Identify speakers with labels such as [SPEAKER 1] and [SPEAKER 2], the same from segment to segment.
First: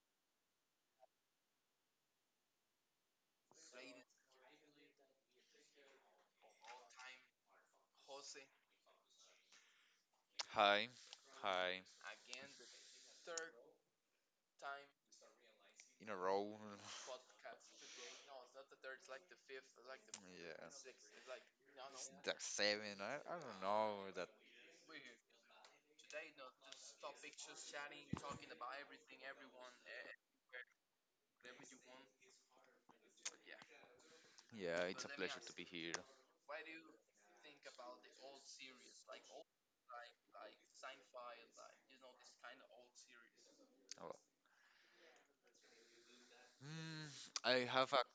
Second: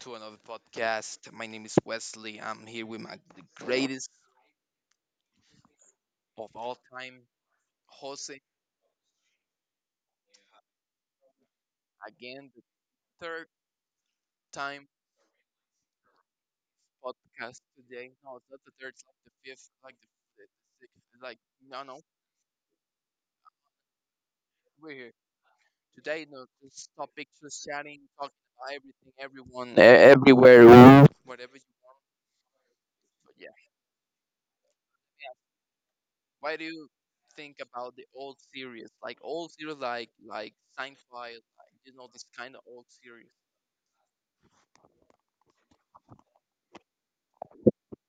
[SPEAKER 1] to another podcast. My name is Wesley. I'm here with my the greatest of all time, Jose.
[SPEAKER 2] Hi, hi,
[SPEAKER 1] Again, the third time
[SPEAKER 2] in a row.
[SPEAKER 1] podcast today. No, it's not the third. It's like the fifth, like, the
[SPEAKER 2] Yeah.
[SPEAKER 1] sixth. It's like no, no,
[SPEAKER 2] The seven. I don't know that.
[SPEAKER 1] we're here today. No, just topic, just chatting, talking about everything, everyone, everywhere, whatever you want. But yeah.
[SPEAKER 2] Yeah, it's a pleasure to be here.
[SPEAKER 1] Why do you think about the old series, like old series, like Seinfeld, like, you know, this kind of old series?
[SPEAKER 2] Oh, Hmm. I have a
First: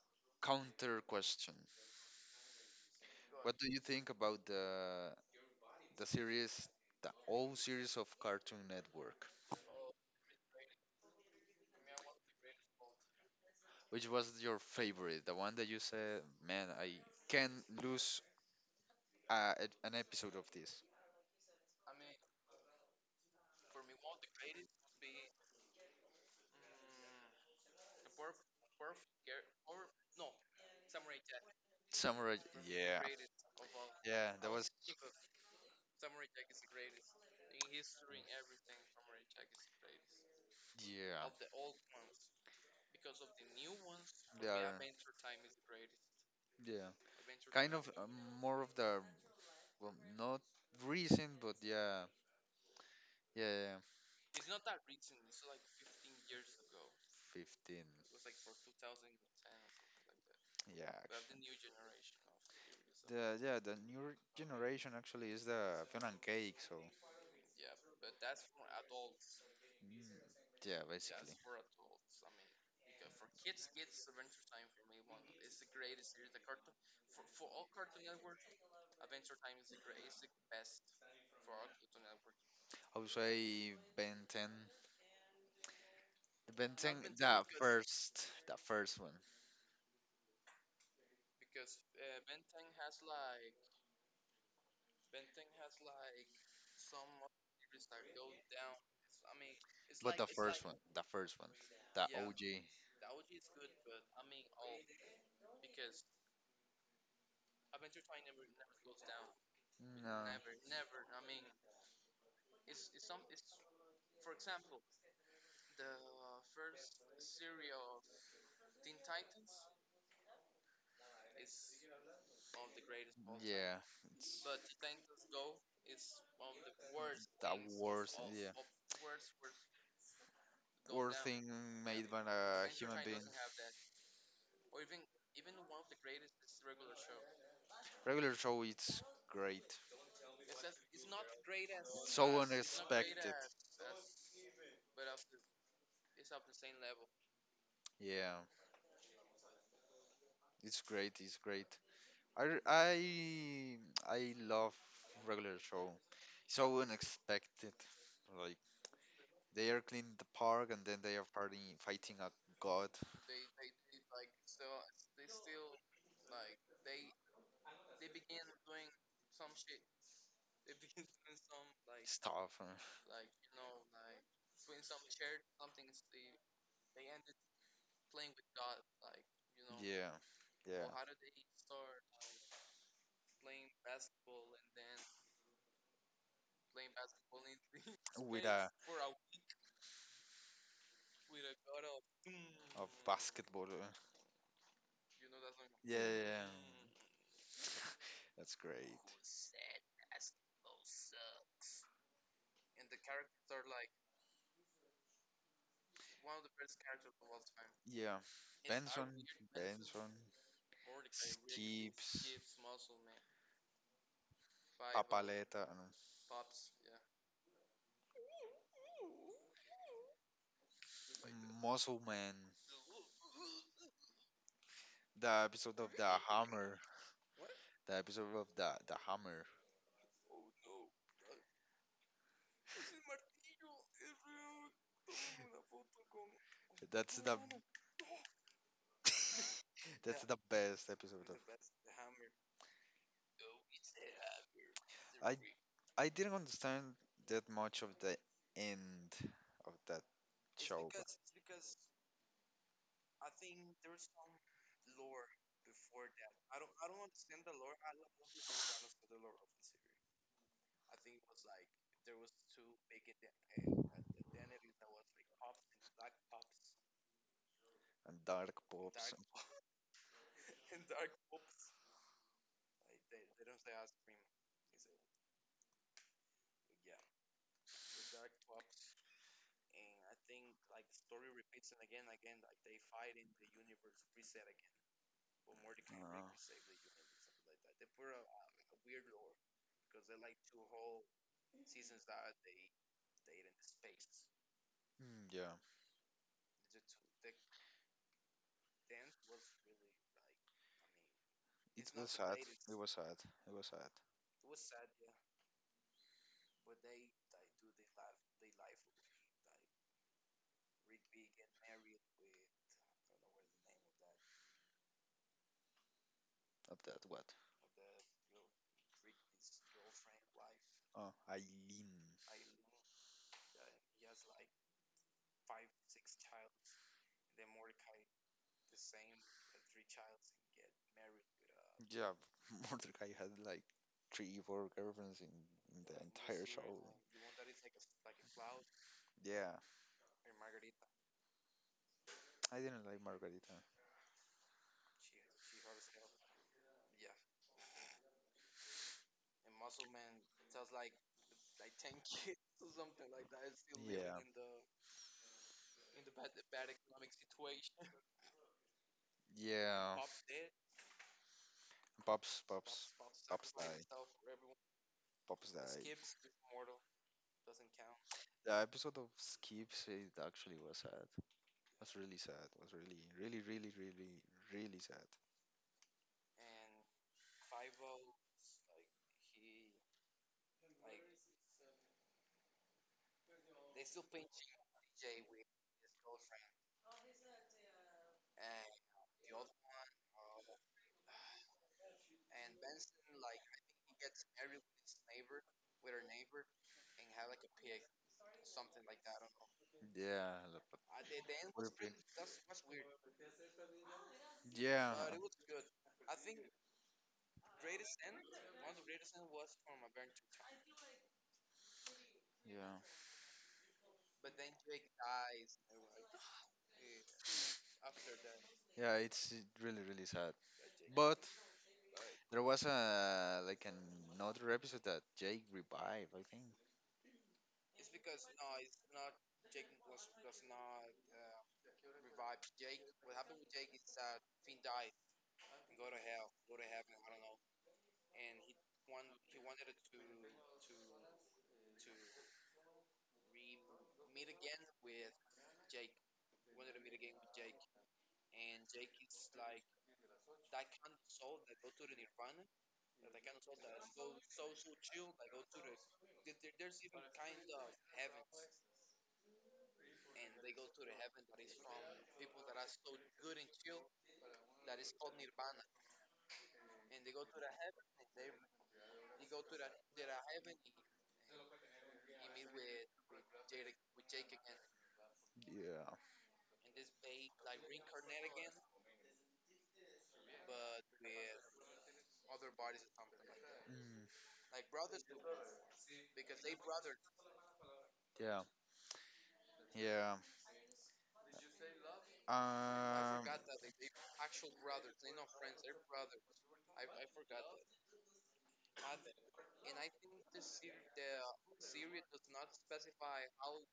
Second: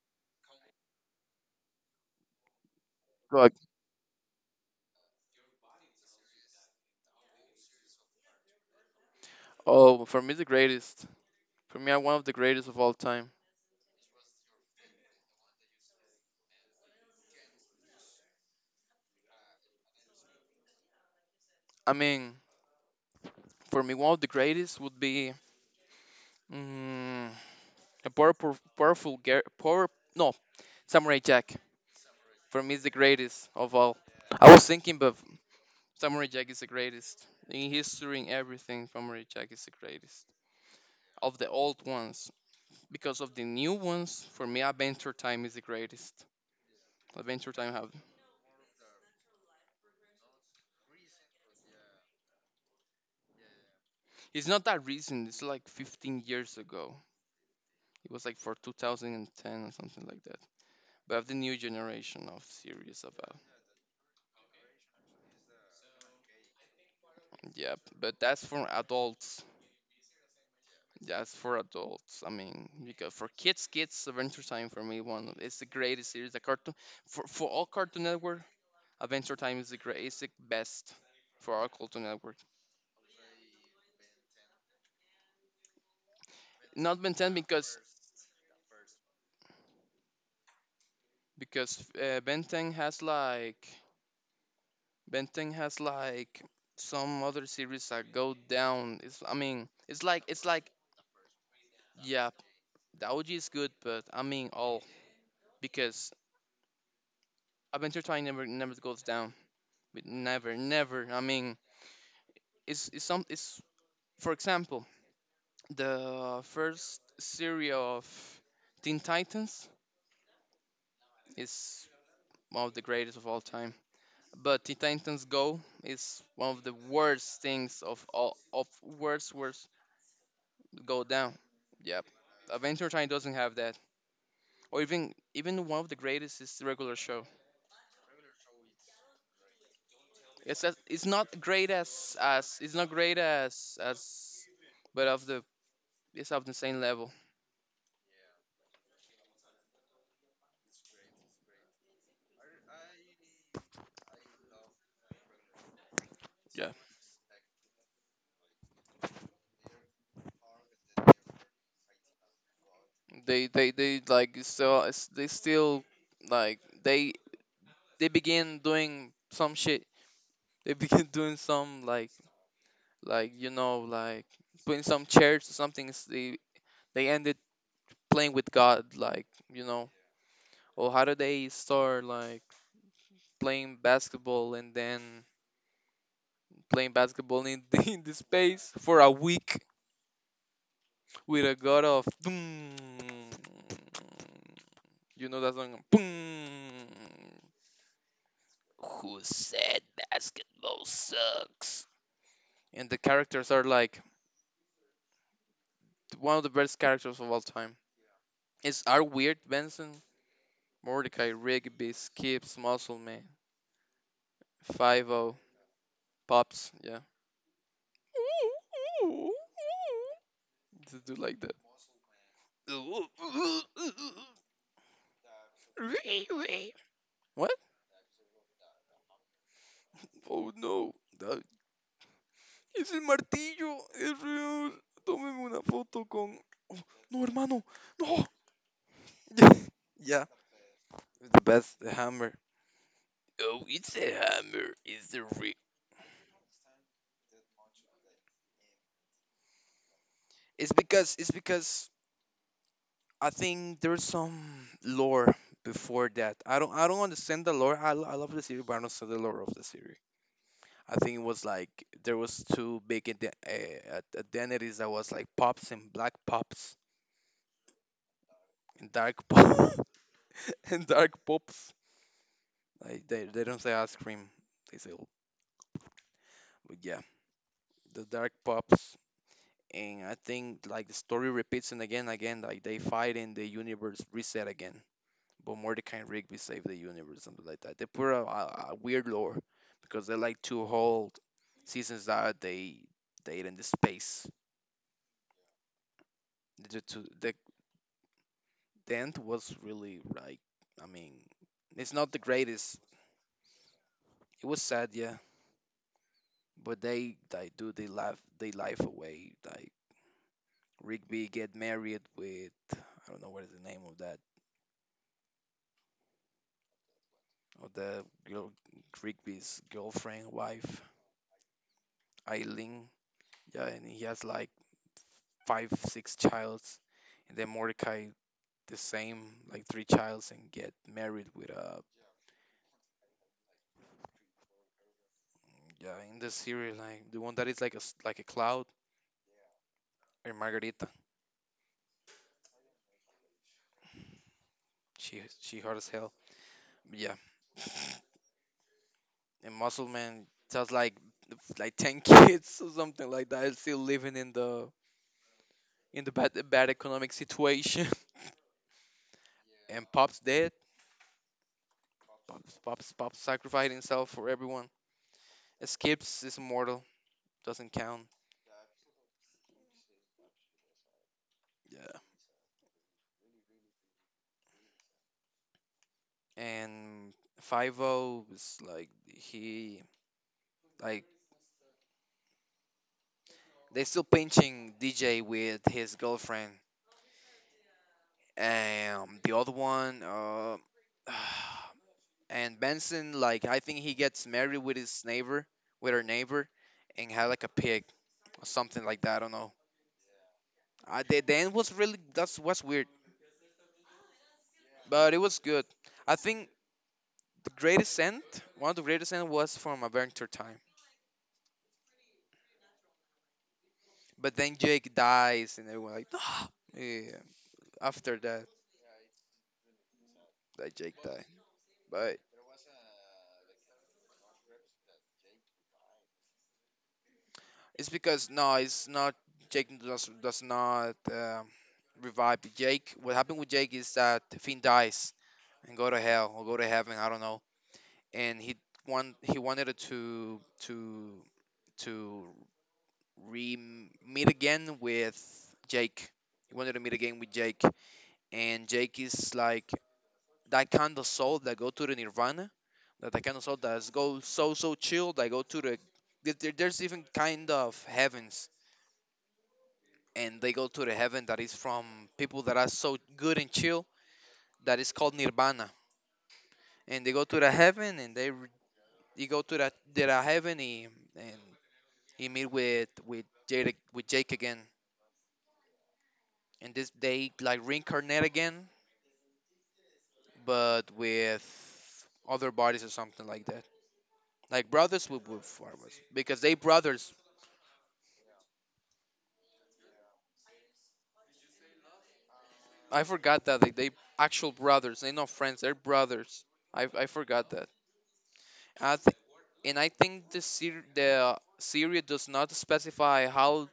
[SPEAKER 2] counter question.
[SPEAKER 1] Look,
[SPEAKER 2] What do you think about the series, the old series of Cartoon Network?
[SPEAKER 1] oh, for me the greatest. For me, I one of the greatest of all time.
[SPEAKER 2] Which was your favorite? The one that you said, man, I can't lose uh, an episode of this.
[SPEAKER 1] I mean, for me, one of the greatest would be mm, a powerful, power. No, Samurai Jack.
[SPEAKER 2] Samurai.
[SPEAKER 1] For me, is the
[SPEAKER 2] Yeah,
[SPEAKER 1] greatest of all.
[SPEAKER 2] yeah,
[SPEAKER 1] I
[SPEAKER 2] the
[SPEAKER 1] was thinking, but Samurai Jack is the greatest in history, in everything. Samurai Jack is the greatest
[SPEAKER 2] Yeah.
[SPEAKER 1] of the old ones. Because of the new ones. For me,
[SPEAKER 2] Yeah.
[SPEAKER 1] Adventure Time is the greatest.
[SPEAKER 2] Yeah.
[SPEAKER 1] Adventure Time
[SPEAKER 2] Kind of
[SPEAKER 1] have
[SPEAKER 2] more of the well, not recent, but yeah. Yeah, yeah, yeah.
[SPEAKER 1] it's not that recent. It's like 15 years ago.
[SPEAKER 2] 15.
[SPEAKER 1] It was like for 2010 or something like that.
[SPEAKER 2] Yeah, we
[SPEAKER 1] But I
[SPEAKER 2] have
[SPEAKER 1] have the new
[SPEAKER 2] actually.
[SPEAKER 1] generation of series
[SPEAKER 2] The
[SPEAKER 1] about
[SPEAKER 2] yeah the new generation actually is the Fiona and Cake. So
[SPEAKER 1] yeah. But that's for adults.
[SPEAKER 2] yeah, basically.
[SPEAKER 1] That's for adults. I mean, because for kids, kids Adventure Time for me it's the greatest series. The cartoon for all Cartoon Network, Adventure Time is the great. It's the best for all Cartoon Network.
[SPEAKER 2] I would say Ben 10. Ben ten,
[SPEAKER 1] Not
[SPEAKER 2] 10,
[SPEAKER 1] Ben 10 because
[SPEAKER 2] the first one.
[SPEAKER 1] Benteng has like Benteng has like some other series that go down. It's, I mean, it's
[SPEAKER 2] But
[SPEAKER 1] like
[SPEAKER 2] the first one, the first one, the
[SPEAKER 1] yeah,
[SPEAKER 2] OG.
[SPEAKER 1] the OG is good, but I mean all because Adventure Time never goes down. But
[SPEAKER 2] No.
[SPEAKER 1] never I mean it's some it's for example the first series of Teen Titans is one of the greatest of all time.
[SPEAKER 2] Yeah,
[SPEAKER 1] But Teen Titans Go is one of the worst
[SPEAKER 2] that
[SPEAKER 1] things of
[SPEAKER 2] worst,
[SPEAKER 1] all
[SPEAKER 2] yeah,
[SPEAKER 1] of worst go
[SPEAKER 2] worst
[SPEAKER 1] down.
[SPEAKER 2] thing
[SPEAKER 1] Yep.
[SPEAKER 2] made by a
[SPEAKER 1] Adventure
[SPEAKER 2] human
[SPEAKER 1] Time
[SPEAKER 2] being.
[SPEAKER 1] doesn't have that. Or even one of the greatest is the regular show.
[SPEAKER 2] Regular show, it's great.
[SPEAKER 1] It's as, it's not great
[SPEAKER 2] It's so
[SPEAKER 1] as
[SPEAKER 2] unexpected.
[SPEAKER 1] but of the it's of the same level.
[SPEAKER 2] Yeah, it's great. It's great. I I love regular show.
[SPEAKER 1] Yeah.
[SPEAKER 2] So unexpected. Like they are cleaning the park and then they are partying, fighting a God
[SPEAKER 1] They like so it's, they still like they begin doing some shit. They begin doing some like
[SPEAKER 2] stuff.
[SPEAKER 1] like you know, like putting some chairs or something. They ended playing with God like, you know.
[SPEAKER 2] Yeah, yeah.
[SPEAKER 1] Or how do they start like playing basketball and then playing basketball in the, in the
[SPEAKER 2] With a
[SPEAKER 1] space for a week with a god of boom.
[SPEAKER 2] of basketball.
[SPEAKER 1] You know that song?
[SPEAKER 2] Yeah, yeah, yeah.
[SPEAKER 1] Boom.
[SPEAKER 2] That's great.
[SPEAKER 1] Who said basketball sucks? And the characters are like one of the best characters of all time.
[SPEAKER 2] Yeah,
[SPEAKER 1] It's our weird Benson,
[SPEAKER 2] Benson,
[SPEAKER 1] Mordecai, Rigby,
[SPEAKER 2] Skips,
[SPEAKER 1] Skips, Muscle Man, Five O,
[SPEAKER 2] Papaleta,
[SPEAKER 1] Pops, yeah. Just do like
[SPEAKER 2] Muscle Man,
[SPEAKER 1] that.
[SPEAKER 2] the episode of the
[SPEAKER 1] What?
[SPEAKER 2] Hammer, the episode of the Hammer.
[SPEAKER 1] Oh no. Ah, Es el martillo. Es real. Tómeme una foto con.
[SPEAKER 2] That's
[SPEAKER 1] No,
[SPEAKER 2] the
[SPEAKER 1] hermano. No.
[SPEAKER 2] that's
[SPEAKER 1] Yeah.
[SPEAKER 2] the best episode
[SPEAKER 1] It's
[SPEAKER 2] of.
[SPEAKER 1] the best. The hammer. Oh, it's a hammer. It's the
[SPEAKER 2] I
[SPEAKER 1] real.
[SPEAKER 2] I didn't understand that much of the end of that show
[SPEAKER 1] It's because I think there's some lore before that. I don't, I don't understand the lore. I love the series, but I don't understand the lore of the series. I think it was like there was two big identities that was like pops and black pops
[SPEAKER 2] and Dark
[SPEAKER 1] and
[SPEAKER 2] Pops.
[SPEAKER 1] dark pops. And dark pops. Like they don't say ice cream, they say, but yeah, the dark pops. And I think like the story repeats and again, like they fight and the universe reset again. But Mordecai and Rigby save the universe, something like that. They put a weird lore because they like to hold seasons that they in the space.
[SPEAKER 2] Mm, yeah,
[SPEAKER 1] The, to, the, the end was really like, I mean,
[SPEAKER 2] it
[SPEAKER 1] it's
[SPEAKER 2] was
[SPEAKER 1] not the
[SPEAKER 2] sad. It
[SPEAKER 1] greatest.
[SPEAKER 2] was sad. It was sad.
[SPEAKER 1] It was sad, yeah, but they do they laugh they life away like Rigby get married with I don't know what is the name of that
[SPEAKER 2] Of that, what?
[SPEAKER 1] of the girl, Rigby's girlfriend wife
[SPEAKER 2] Oh, Eileen.
[SPEAKER 1] Eileen. Yeah, and he has like 5 6 childs, and then Mordecai the same like three childs and get married with a
[SPEAKER 2] Yeah, Mordecai had like three, four girlfriends in the
[SPEAKER 1] yeah in the
[SPEAKER 2] entire
[SPEAKER 1] series
[SPEAKER 2] show.
[SPEAKER 1] like the one that is like a like a cloud
[SPEAKER 2] Yeah,
[SPEAKER 1] or Margarita.
[SPEAKER 2] I didn't like Margarita.
[SPEAKER 1] She hot as hell. But yeah, and Muscle Man just like ten kids or something like that. Still living
[SPEAKER 2] Yeah,
[SPEAKER 1] in the bad, bad economic situation. And
[SPEAKER 2] yeah.
[SPEAKER 1] Pop's dead.
[SPEAKER 2] Pops,
[SPEAKER 1] Pop's,
[SPEAKER 2] Pops pops,
[SPEAKER 1] Pop's sacrificed
[SPEAKER 2] died.
[SPEAKER 1] himself for everyone.
[SPEAKER 2] Pops died.
[SPEAKER 1] Skips is immortal. Doesn't count.
[SPEAKER 2] The episode of Skips it actually was sad.
[SPEAKER 1] Yeah.
[SPEAKER 2] Was really sad. Was really, really, really, really, really sad.
[SPEAKER 1] And 5 O is like, he, like, they still pinching DJ with his girlfriend. And the other one, and Benson, like, I think he gets married with his neighbor, with her neighbor, and had like a pig or something like that. I don't know.
[SPEAKER 2] Yeah, but
[SPEAKER 1] The end was really, that's what's weird.
[SPEAKER 2] yeah,
[SPEAKER 1] But it was good. I think the greatest end, one of the greatest end was from Adventure Time.
[SPEAKER 2] yeah,
[SPEAKER 1] But then Jake dies, and everyone like, no. Yeah, after that,
[SPEAKER 2] yeah. It's really, really sad.
[SPEAKER 1] that Jake
[SPEAKER 2] But
[SPEAKER 1] died. But
[SPEAKER 2] there was a like another episode that Jake revived, I think.
[SPEAKER 1] it's because no, it's not. Jake does not revive Jake. What happened with Jake is that Finn dies and go to hell or go to heaven. I don't know. And he want he wanted it to re meet again with Jake. He wanted to meet again with Jake and Jake is like that kind of soul that go to the Nirvana, that kind of soul that go so so chill. That go to the there's even kind of heavens, and they go to the heaven that is from people that are so good and chill that is called Nirvana, and they go to the heaven and they you go to that their heaven he, and he meet with Jake again,
[SPEAKER 2] Yeah,
[SPEAKER 1] and this they like reincarnate again, but with other bodies or something like that.
[SPEAKER 2] mm,
[SPEAKER 1] Like brothers with wood farmers because they brothers.
[SPEAKER 2] yeah, yeah.
[SPEAKER 1] I
[SPEAKER 2] Um,
[SPEAKER 1] forgot that like they actual brothers. They not friends. They're brothers. I forgot that. And I think and I think the the series does not specify how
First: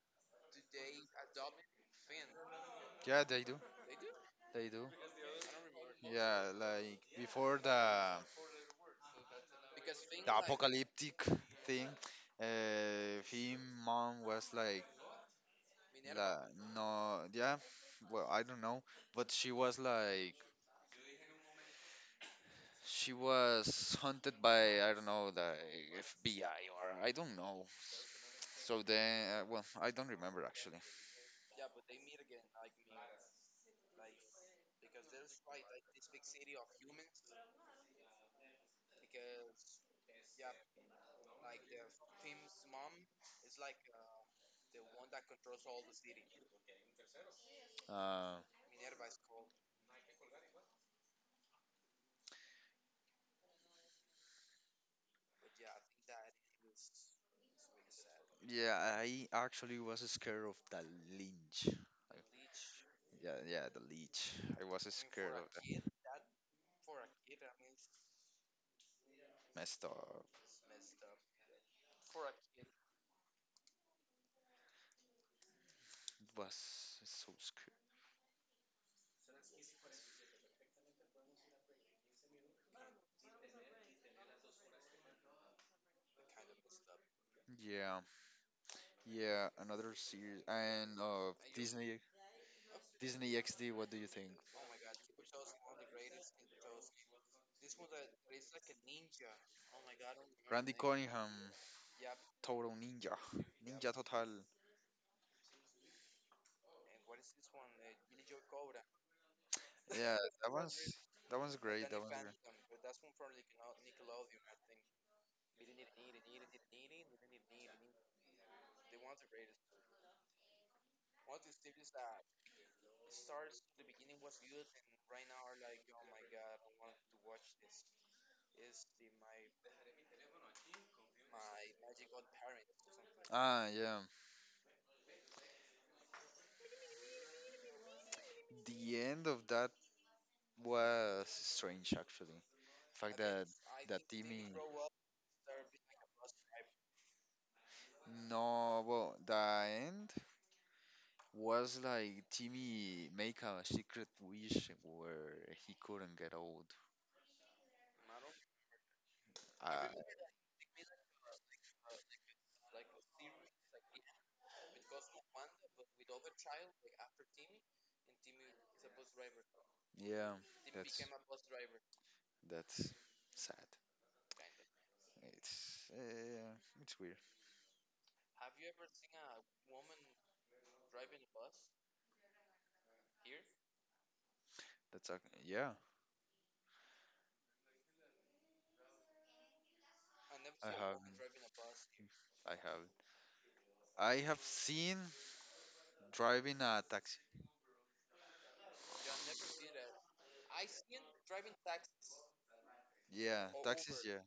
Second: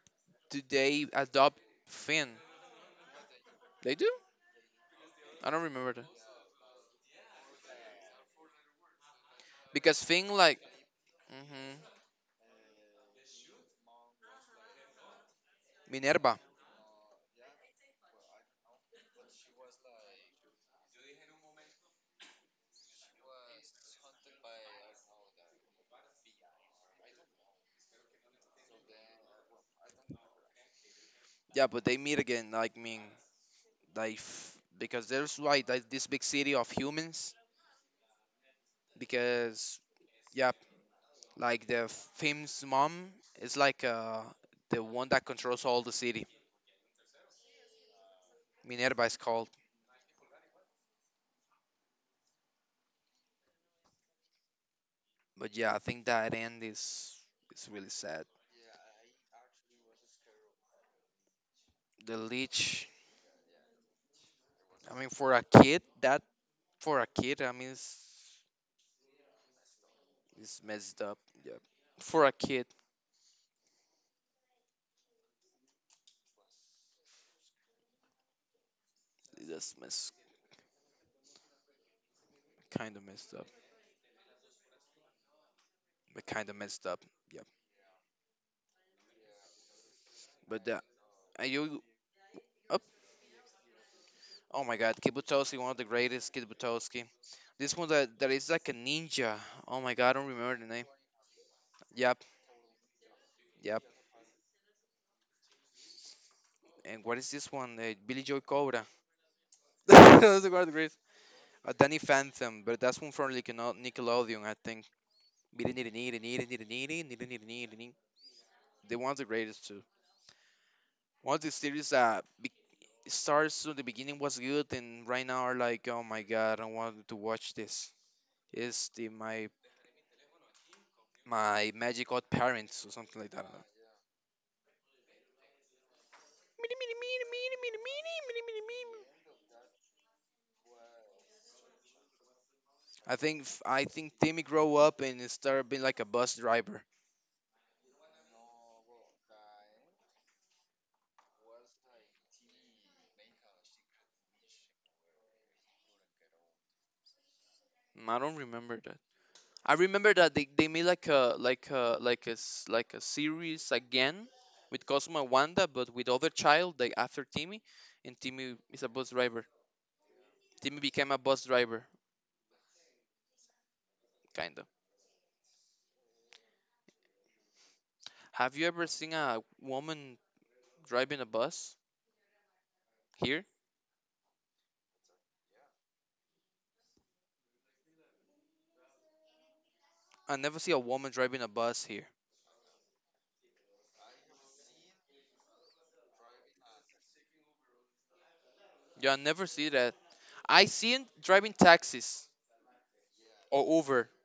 [SPEAKER 1] do they adopt Finn.
[SPEAKER 2] yeah, they do,
[SPEAKER 1] They do.
[SPEAKER 2] they do.
[SPEAKER 1] I don't remember that
[SPEAKER 2] Yeah, like before
[SPEAKER 1] because Finn
[SPEAKER 2] the
[SPEAKER 1] like
[SPEAKER 2] apocalyptic
[SPEAKER 1] hmm
[SPEAKER 2] thing, him mom was like,
[SPEAKER 1] Minerva.
[SPEAKER 2] la, no, yeah. Well, I don't know, but she was like she was hunted by I don't know the FBI or I don't know. So then, well, I don't remember actually.
[SPEAKER 1] Yeah, but they meet again. Like mean like because there's like, this big city of humans because yeah. Like the famous mom is like the one that controls all the city.
[SPEAKER 2] Uh,
[SPEAKER 1] Minerva is called. But yeah, I think that end is really sad.
[SPEAKER 2] yeah, I actually was scared of the lynch.
[SPEAKER 1] The leech.
[SPEAKER 2] Yeah, yeah, the leech. I was
[SPEAKER 1] I mean,
[SPEAKER 2] scared
[SPEAKER 1] for a
[SPEAKER 2] of that.
[SPEAKER 1] kid, that for a kid, I mean,
[SPEAKER 2] Messed up.
[SPEAKER 1] it's messed up. Yeah, for a kid,
[SPEAKER 2] It was so scary.
[SPEAKER 1] that's mess kind of messed up. But kind of messed up. Yeah.
[SPEAKER 2] Yeah, yeah. Another series
[SPEAKER 1] But
[SPEAKER 2] and
[SPEAKER 1] are you
[SPEAKER 2] Disney,
[SPEAKER 1] up?
[SPEAKER 2] Disney XD. What do you think?
[SPEAKER 1] Oh my God, Kibutowski, one of the greatest Kibutowski. This one that is like a ninja. Oh my God, I don't remember the
[SPEAKER 2] Randy
[SPEAKER 1] name.
[SPEAKER 2] Cunningham,
[SPEAKER 1] Yep.
[SPEAKER 2] Total Ninja, Ninja Total.
[SPEAKER 1] And what is this one? Billy Joe Cobra. That's the
[SPEAKER 2] That
[SPEAKER 1] Guard
[SPEAKER 2] one's
[SPEAKER 1] Grace.
[SPEAKER 2] that one's great. That
[SPEAKER 1] Danny
[SPEAKER 2] one's great.
[SPEAKER 1] Phantom, but that's one from Nickelodeon, I think. The one's the greatest too. One of the series that starts to the beginning was good, and right now are like, oh my god, I want to watch this. Is the my Magic Odd parents or something like that? I don't know.
[SPEAKER 2] Ah, yeah. The end of that was strange, actually. The
[SPEAKER 1] I
[SPEAKER 2] fact
[SPEAKER 1] think
[SPEAKER 2] that
[SPEAKER 1] I
[SPEAKER 2] that
[SPEAKER 1] think Timmy
[SPEAKER 2] Timmy.
[SPEAKER 1] grow up and start being like a bus driver.
[SPEAKER 2] No, well, the end was like Timmy make a secret wish where he couldn't get old.
[SPEAKER 1] Mm, I don't remember I
[SPEAKER 2] Uh,
[SPEAKER 1] remember that they made like a like a series again with Cosmo and Wanda, but with other child like after Timmy, and Timmy is a bus driver.
[SPEAKER 2] yeah,
[SPEAKER 1] Timmy
[SPEAKER 2] that's
[SPEAKER 1] became a bus driver,
[SPEAKER 2] that's sad.
[SPEAKER 1] kinda.
[SPEAKER 2] It's uh, it's weird.
[SPEAKER 1] Have you ever seen a woman driving a bus here?
[SPEAKER 2] That's ac- yeah.
[SPEAKER 1] I never
[SPEAKER 2] I
[SPEAKER 1] see a
[SPEAKER 2] have
[SPEAKER 1] woman driving a bus here.
[SPEAKER 2] I have I have seen driving a taxi.
[SPEAKER 1] Yeah, I never see that. I seen driving taxis
[SPEAKER 2] Yeah, or
[SPEAKER 1] or
[SPEAKER 2] taxis.
[SPEAKER 1] Uber.
[SPEAKER 2] Uber.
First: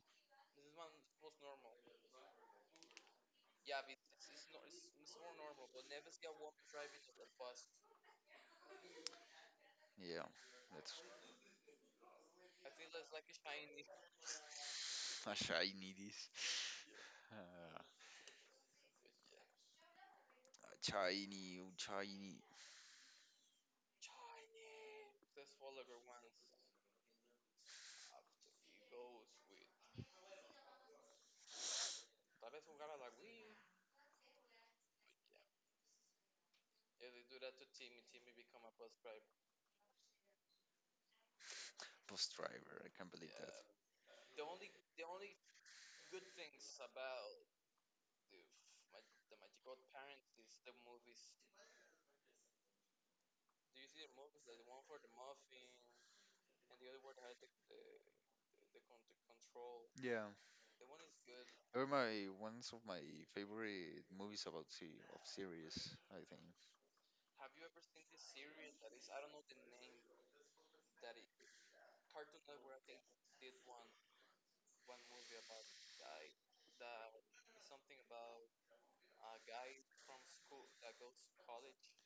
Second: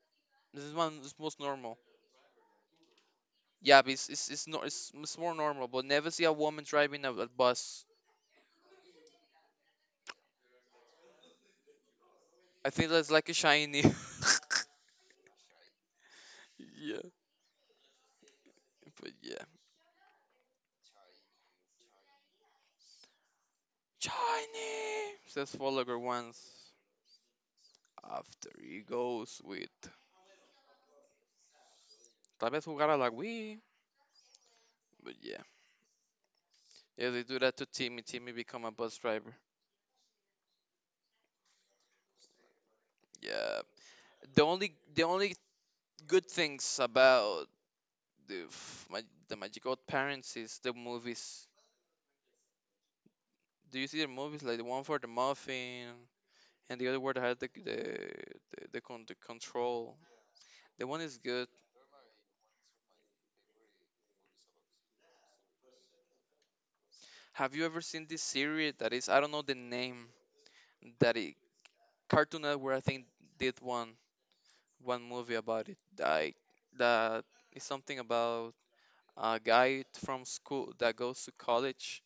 [SPEAKER 1] This is one is most normal. Yeah, but it's, no, it's more normal, but never see a woman driving a bus.
[SPEAKER 2] Yeah, yeah.
[SPEAKER 1] I think that's like a shiny.
[SPEAKER 2] That's a shiny this.
[SPEAKER 1] Yeah,
[SPEAKER 2] Uh,
[SPEAKER 1] but yeah,
[SPEAKER 2] a shiny, shiny
[SPEAKER 1] shiny. Says follower once after he goes with. Tal vez jugar a la Wii. But yeah, yeah, they do that to Timmy. Timmy become a bus driver.
[SPEAKER 2] bus driver. I can't believe that.
[SPEAKER 1] Yeah, the only good things about the f- my, the Magic Old Parents is the movies. Do you see the movies like the one for the muffin and the other one that had the control?
[SPEAKER 2] Yeah,
[SPEAKER 1] The one is good.
[SPEAKER 2] they're my ones of my favorite movies about sea of series. I think.
[SPEAKER 1] Have you ever seen this series that is I don't know the name that it Cartoon Network I think did one movie about it. I that is something about a guy from school that goes to college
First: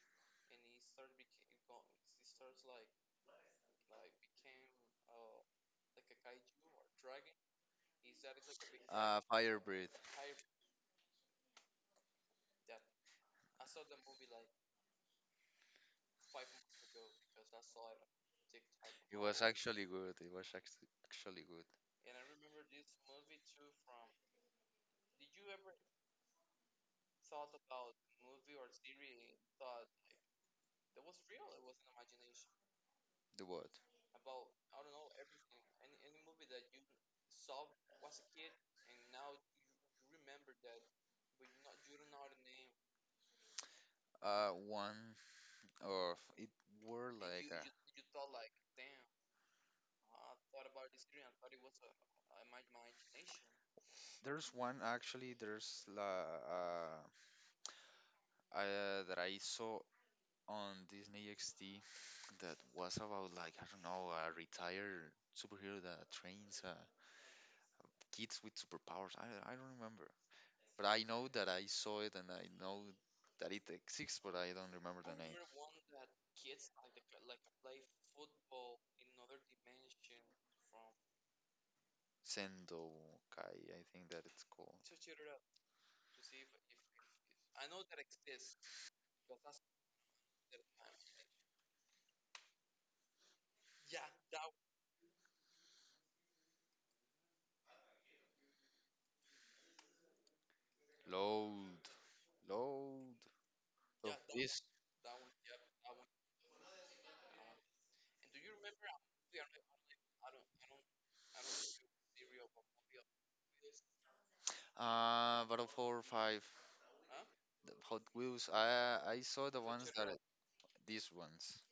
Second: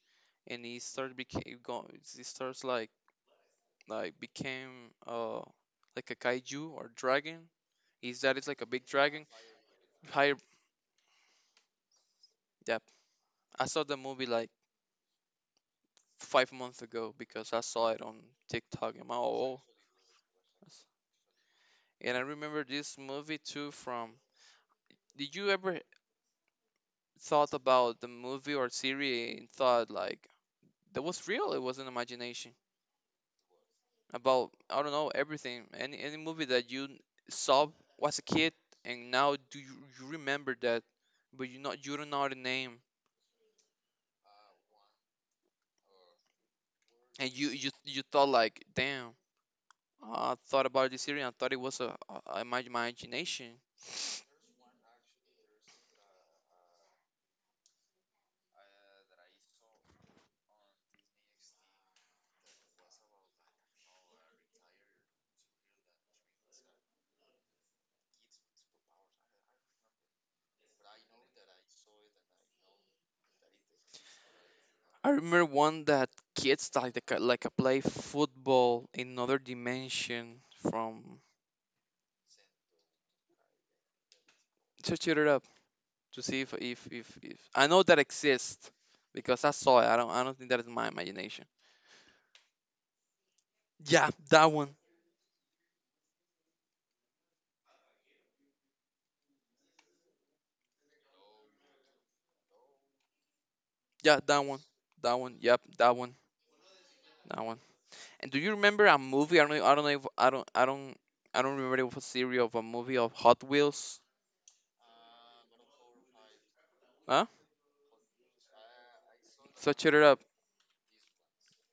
[SPEAKER 1] and he started became go he starts like became like a kaiju or dragon. Is that it's like a big dragon?
[SPEAKER 2] Firebird.
[SPEAKER 1] Higher yeah. I saw the movie like 5 months ago because I saw it on TikTok and I'm
[SPEAKER 2] It was
[SPEAKER 1] all
[SPEAKER 2] actually good. It was
[SPEAKER 1] oh,
[SPEAKER 2] actu- actually good.
[SPEAKER 1] and I remember this movie too from. Did you ever thought about the movie or series and thought like that was real? It wasn't imagination.
[SPEAKER 2] The what?
[SPEAKER 1] About I don't know everything. Any movie that saw was a kid, and now you remember that, but you don't know the name,
[SPEAKER 2] One of it were
[SPEAKER 1] and
[SPEAKER 2] like
[SPEAKER 1] you
[SPEAKER 2] a,
[SPEAKER 1] you you thought like damn. I thought about this series and I thought it was a my imagination.
[SPEAKER 2] there's one actually. There's la that I saw on Disney XD that was about like I don't know a retired superhero that trains kids with superpowers. I don't remember, but I know that I saw it and I know that it exists, but I don't remember
[SPEAKER 1] I
[SPEAKER 2] the
[SPEAKER 1] remember one that kids like like a play football in another dimension from.
[SPEAKER 2] Sendo Kai. I think that it's called
[SPEAKER 1] Search it up to see if I know that exists because I saw it. I don't think that is my imagination. Yeah, that one.
[SPEAKER 2] Load Load.
[SPEAKER 1] Yeah, that one.
[SPEAKER 2] This
[SPEAKER 1] That one. Yep, that one. That one. And do you remember a movie? I don't know. I don't know if I don't I don't I don't remember. It was a series of a movie of Hot Wheels.
[SPEAKER 2] Battle 45
[SPEAKER 1] Huh?
[SPEAKER 2] the Hot Wheels. I saw the
[SPEAKER 1] Search
[SPEAKER 2] ones
[SPEAKER 1] it up.
[SPEAKER 2] these ones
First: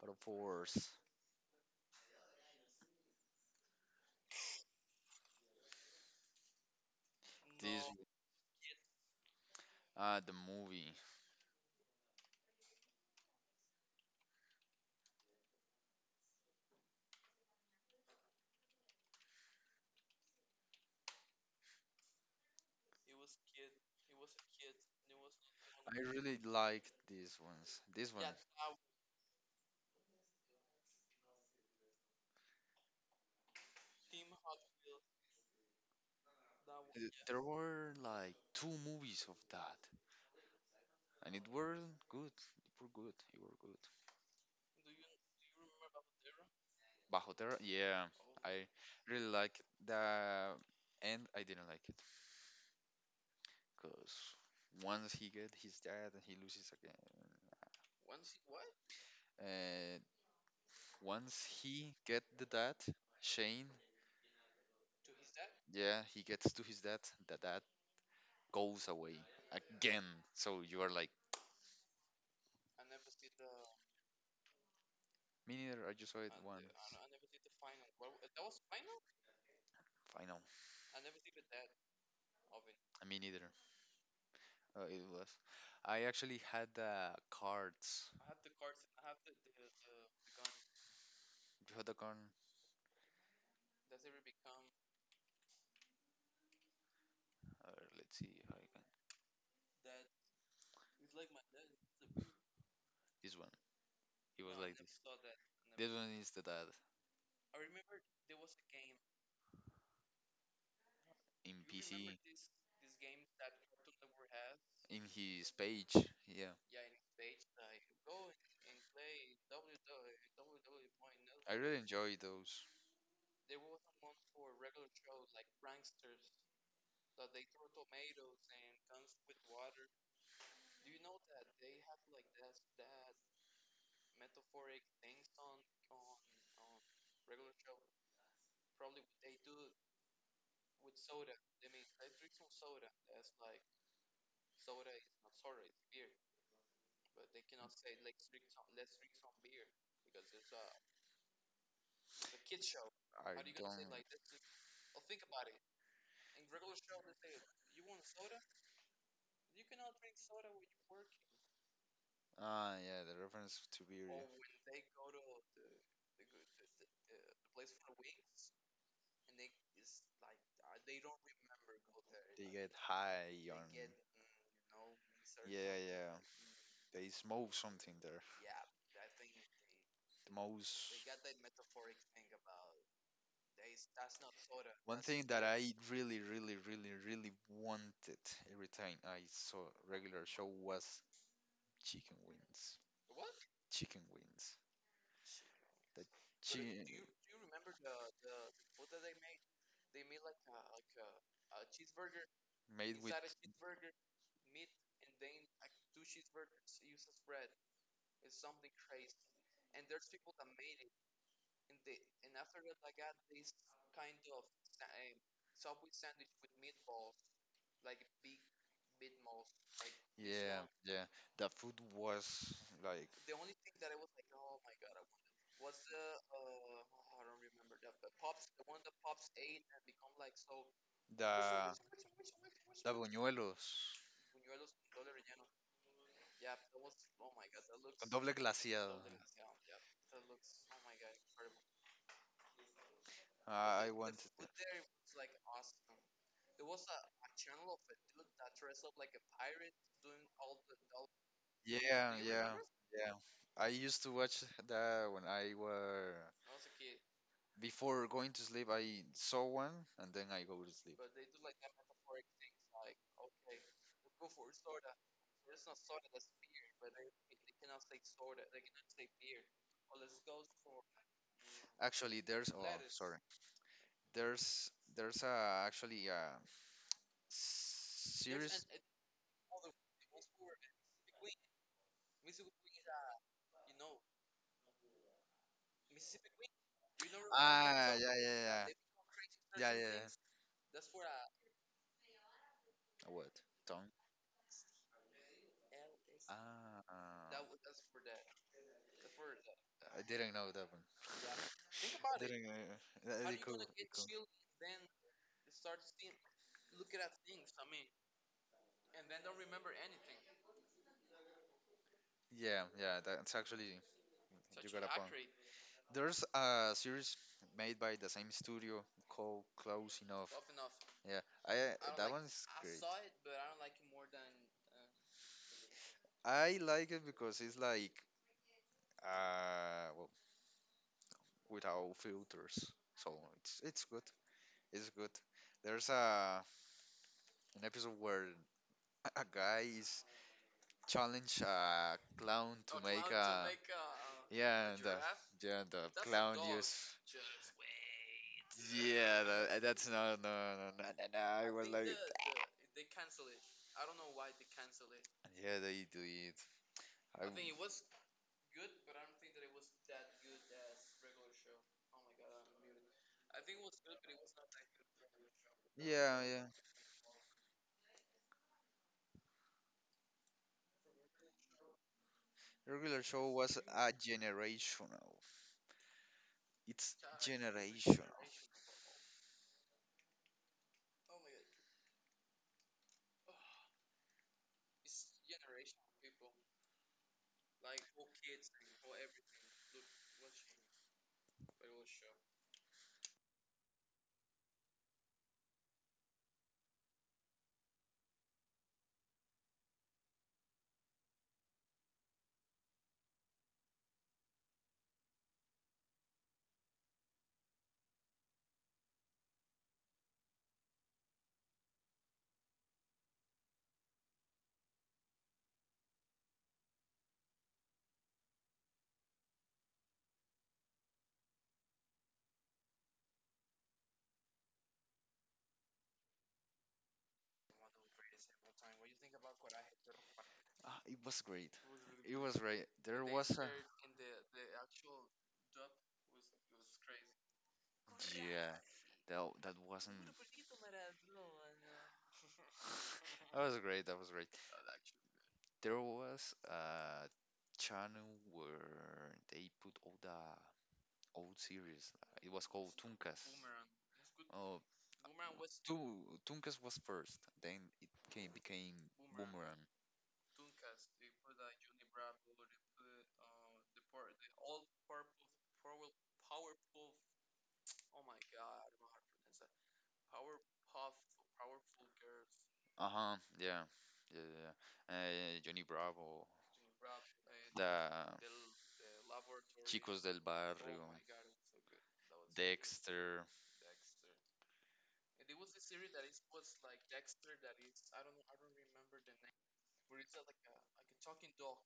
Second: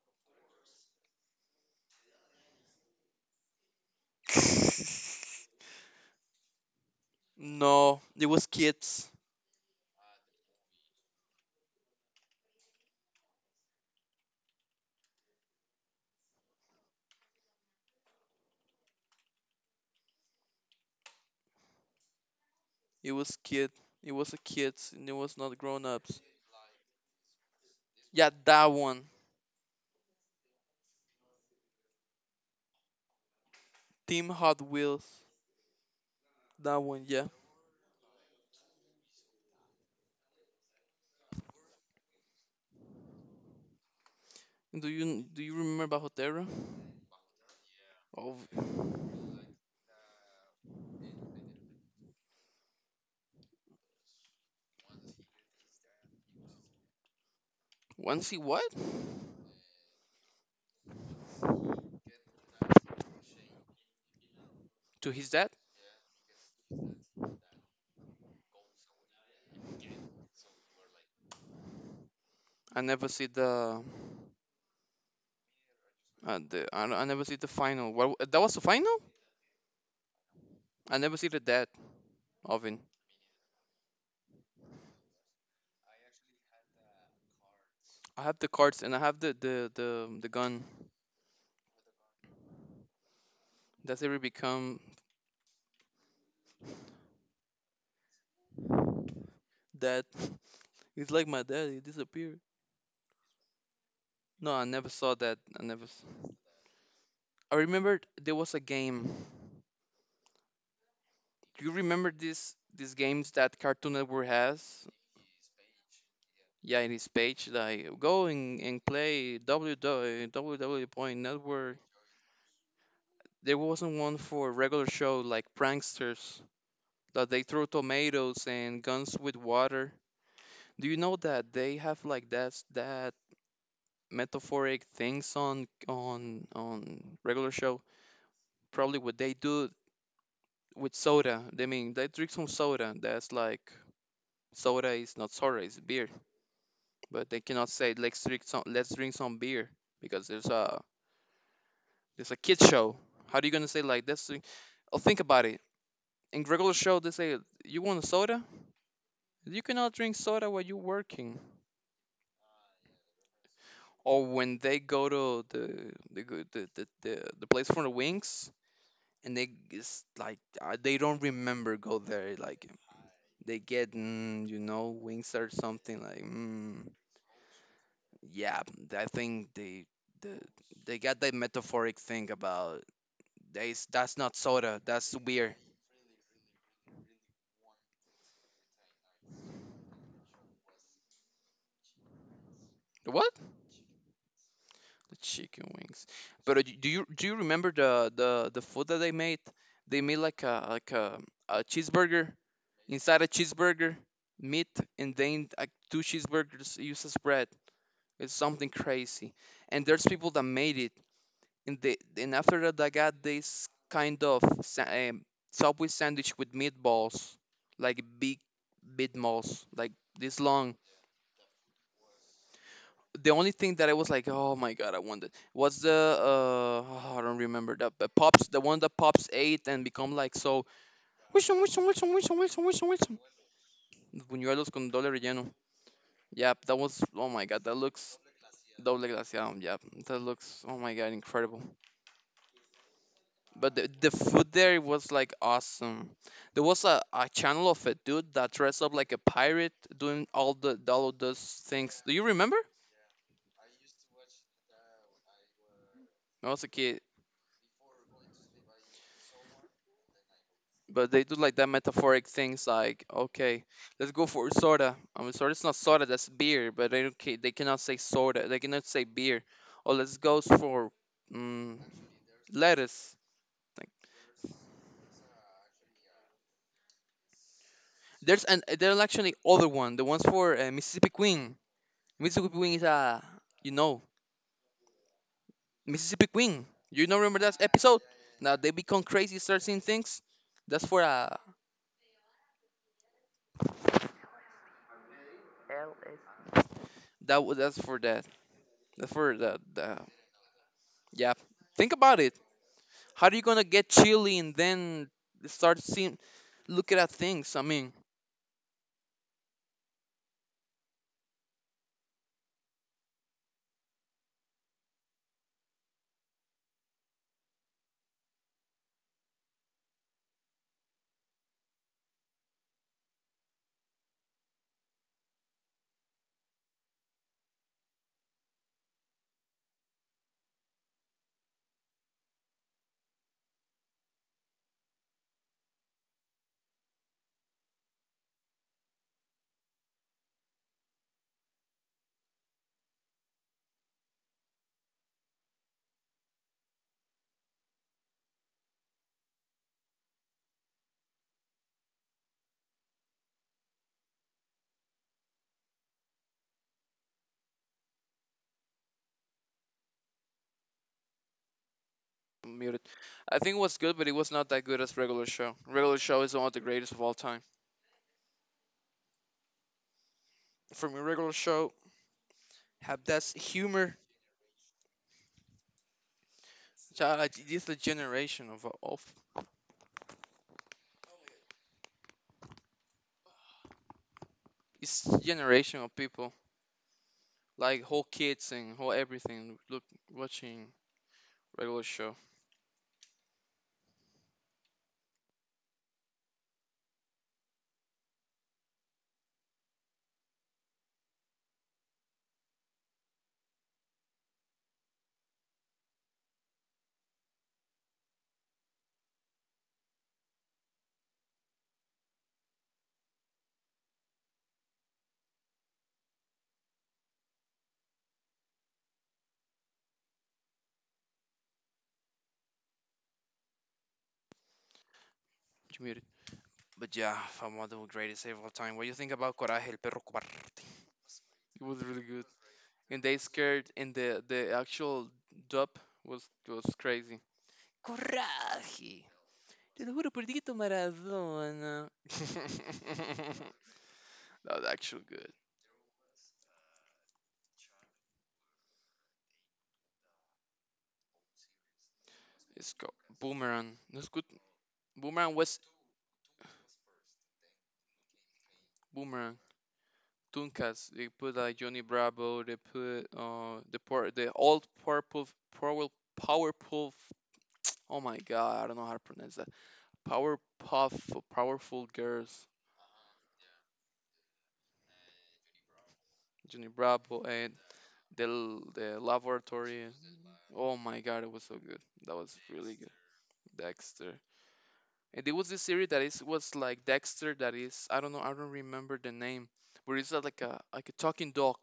[SPEAKER 2] Battle Force. This
[SPEAKER 1] No, it was kids.
[SPEAKER 2] the movie.
[SPEAKER 1] It was kid. It was a kids and it was not grown
[SPEAKER 2] I
[SPEAKER 1] ups.
[SPEAKER 2] really liked these ones. This one.
[SPEAKER 1] Yeah, that one. Team Hot Wheels. That one,
[SPEAKER 2] Th-
[SPEAKER 1] yeah.
[SPEAKER 2] There were like two movies of that, and it were good. It were good. It were good.
[SPEAKER 1] Do you remember Hotero?
[SPEAKER 2] Bajo Terra, yeah,
[SPEAKER 1] Oh,
[SPEAKER 2] I really like it. The and I didn't like it because once he get his dad and he loses again.
[SPEAKER 1] once he what?
[SPEAKER 2] And once he get the dad, Shane,
[SPEAKER 1] To his dad?
[SPEAKER 2] yeah, he gets to his dad. The dad goes away again. So you are like,
[SPEAKER 1] I never see
[SPEAKER 2] me neither. I just saw it once.
[SPEAKER 1] the. I never see the final. What, that was the final?
[SPEAKER 2] Final.
[SPEAKER 1] I never see the dad of him.
[SPEAKER 2] Me neither. It was. I actually had the cards.
[SPEAKER 1] I have the cards and I have the gun.
[SPEAKER 2] You had the card.
[SPEAKER 1] That's ever become
[SPEAKER 2] Let's see. How I can...
[SPEAKER 1] dad. He's like my dad. He disappeared.
[SPEAKER 2] This one. It
[SPEAKER 1] No,
[SPEAKER 2] was
[SPEAKER 1] I
[SPEAKER 2] like this.
[SPEAKER 1] never saw that. I never.
[SPEAKER 2] This
[SPEAKER 1] S-
[SPEAKER 2] one is the dad
[SPEAKER 1] I remember there was a game.
[SPEAKER 2] in
[SPEAKER 1] Do you
[SPEAKER 2] PC.
[SPEAKER 1] remember these games that Cartoon Network has?
[SPEAKER 2] In his page. Yeah.
[SPEAKER 1] Yeah, in his page, like go and play WWW point
[SPEAKER 2] I really
[SPEAKER 1] Network.
[SPEAKER 2] enjoy those.
[SPEAKER 1] There wasn't one for regular show like pranksters that they throw tomatoes and guns with water. Do you know that they have like that metaphoric things on on regular show? Probably what they do with soda. They mean they drink some soda. That's like, soda is not soda, it's beer, but they cannot say let's drink some, let's drink some beer because there's a kid show.
[SPEAKER 2] I
[SPEAKER 1] How are you gonna
[SPEAKER 2] don't.
[SPEAKER 1] say like this? Oh, think about it. In regular show, they say you want a soda. You cannot drink soda while you're working,
[SPEAKER 2] Ah, yeah, the reference to beer.
[SPEAKER 1] or when
[SPEAKER 2] Yeah.
[SPEAKER 1] they go to the place for the wings. And they, it's like they don't remember go there
[SPEAKER 2] They
[SPEAKER 1] like
[SPEAKER 2] get high
[SPEAKER 1] they
[SPEAKER 2] on.
[SPEAKER 1] get you know, wings or
[SPEAKER 2] Yeah,
[SPEAKER 1] something
[SPEAKER 2] yeah.
[SPEAKER 1] like
[SPEAKER 2] They smoke something there.
[SPEAKER 1] yeah. I think they
[SPEAKER 2] The
[SPEAKER 1] the
[SPEAKER 2] most.
[SPEAKER 1] they got that metaphoric thing about that's, not soda.
[SPEAKER 2] One
[SPEAKER 1] That's
[SPEAKER 2] thing that
[SPEAKER 1] beer.
[SPEAKER 2] I really, really, really, really wanted every time I saw regular show was chicken wings.
[SPEAKER 1] What?
[SPEAKER 2] Chicken wings.
[SPEAKER 1] Chicken
[SPEAKER 2] The
[SPEAKER 1] wings. But do
[SPEAKER 2] chicken
[SPEAKER 1] you remember the food that they made? They made like a cheeseburger
[SPEAKER 2] made with
[SPEAKER 1] inside a cheeseburger, meat, and then like two cheeseburgers used as bread. It's something crazy. And there's people that made it, and they, and after that they got this kind of Subway sandwich with meatballs, like big meatballs, like this
[SPEAKER 2] yeah,
[SPEAKER 1] long.
[SPEAKER 2] yeah. The food was like
[SPEAKER 1] The only thing that I was like, oh my god, I wanted was the uh oh, I don't remember that, but pops, the one that pops ate and become like so Wilson
[SPEAKER 2] the
[SPEAKER 1] Wilson Wilson Wilson Wilson Wilson
[SPEAKER 2] the
[SPEAKER 1] Wilson.
[SPEAKER 2] buñuelos
[SPEAKER 1] Buñuelos con doble relleno. Yeah, that was oh my god, that
[SPEAKER 2] con
[SPEAKER 1] looks
[SPEAKER 2] doble glaseado.
[SPEAKER 1] doble glaciado. Yeah, that looks oh my god, incredible. But
[SPEAKER 2] I
[SPEAKER 1] the
[SPEAKER 2] want,
[SPEAKER 1] food there was like awesome. There was a channel of a dude that dressed up like a pirate doing all of those things.
[SPEAKER 2] yeah,
[SPEAKER 1] Do you
[SPEAKER 2] yeah,
[SPEAKER 1] remember?
[SPEAKER 2] yeah. I used to watch that when I were
[SPEAKER 1] I was a kid.
[SPEAKER 2] before going to sleep. I saw one and then I go to sleep.
[SPEAKER 1] But they do like that metaphoric things like okay, let's go for soda, I mean sorry, it's not soda, that's beer, but they don't ca- they cannot say soda, they cannot say beer. Or let's go for mm
[SPEAKER 2] Actually, there's oh
[SPEAKER 1] lettuce,
[SPEAKER 2] sorry,
[SPEAKER 1] like.
[SPEAKER 2] there's a actually a series.
[SPEAKER 1] There's actually other one, the ones for Mississippi Queen. Mississippi Queen is a, you know, Mississippi Queen, you know, remember that
[SPEAKER 2] Ah,
[SPEAKER 1] episode?
[SPEAKER 2] yeah, yeah,
[SPEAKER 1] Now
[SPEAKER 2] yeah,
[SPEAKER 1] they become crazy, start
[SPEAKER 2] yeah, yeah,
[SPEAKER 1] seeing
[SPEAKER 2] yeah.
[SPEAKER 1] things. That's for
[SPEAKER 2] What? Tongue? Ah,
[SPEAKER 1] that's for that, that's for the,
[SPEAKER 2] I didn't know that one.
[SPEAKER 1] yeah, think about it.
[SPEAKER 2] Didn't.
[SPEAKER 1] How
[SPEAKER 2] That
[SPEAKER 1] are
[SPEAKER 2] is
[SPEAKER 1] you
[SPEAKER 2] cool.
[SPEAKER 1] gonna get chilly and then start seeing, looking at things? I mean,
[SPEAKER 2] Yeah, yeah. That's actually you got a point. There's a series made by the same studio called Close Enough. Yeah, I that one's great. I like it because it's like well, without filters, so it's good. It's good. There's a an episode where a guy is challenge a clown to make yeah and the yeah and the clown use yeah, that, that's no, no, no, no, no, no. I was like, yeah, they do it I, w-
[SPEAKER 1] I'm muted. I think it was good, but it was not that good as regular show. Regular show
[SPEAKER 2] yeah,
[SPEAKER 1] is
[SPEAKER 2] yeah.
[SPEAKER 1] one of the greatest of all time. For me, regular show have
[SPEAKER 2] Regular
[SPEAKER 1] that
[SPEAKER 2] show was a
[SPEAKER 1] humor.
[SPEAKER 2] generational. It's
[SPEAKER 1] Child, like, this is the
[SPEAKER 2] generational.
[SPEAKER 1] generation of, it's generation of people like whole kids and whole everything. Look, watching regular show. You muted. But yeah, from one of the greatest of all time. What do you think about Coraje, el perro cobarde?
[SPEAKER 2] Ah, it was great.
[SPEAKER 1] It was really
[SPEAKER 2] It
[SPEAKER 1] good.
[SPEAKER 2] was great. There
[SPEAKER 1] And they
[SPEAKER 2] was a
[SPEAKER 1] scared, and the actual dub was was crazy.
[SPEAKER 2] yeah.
[SPEAKER 1] Coraje.
[SPEAKER 2] That that
[SPEAKER 1] Te lo
[SPEAKER 2] wasn't.
[SPEAKER 1] juro por Diego Maradona.
[SPEAKER 2] That was great. That was great.
[SPEAKER 1] that was actually good.
[SPEAKER 2] There was a channel where they put all the old series. It was called
[SPEAKER 1] It's called
[SPEAKER 2] Tunkas.
[SPEAKER 1] Boomerang. That's good.
[SPEAKER 2] Oh,
[SPEAKER 1] Boomerang was
[SPEAKER 2] two Tunkas was first. Then it came, became
[SPEAKER 1] Boomerang. Tunkas. They put like Johnny Bravo. They put the old purple power powerful. Oh my god, I don't know how to pronounce that. Powerpuff, powerful girls.
[SPEAKER 2] Uh huh. Yeah. Yeah, yeah. Johnny Bravo.
[SPEAKER 1] Johnny Bravo and
[SPEAKER 2] The
[SPEAKER 1] the laboratory.
[SPEAKER 2] Chicos del Oh
[SPEAKER 1] Oh
[SPEAKER 2] Barrio.
[SPEAKER 1] my god, it was so good. That was really good.
[SPEAKER 2] Dexter.
[SPEAKER 1] Dexter. And there was this series that is was like Dexter, that is, I don't know, I don't remember the name. But it's like a talking dog.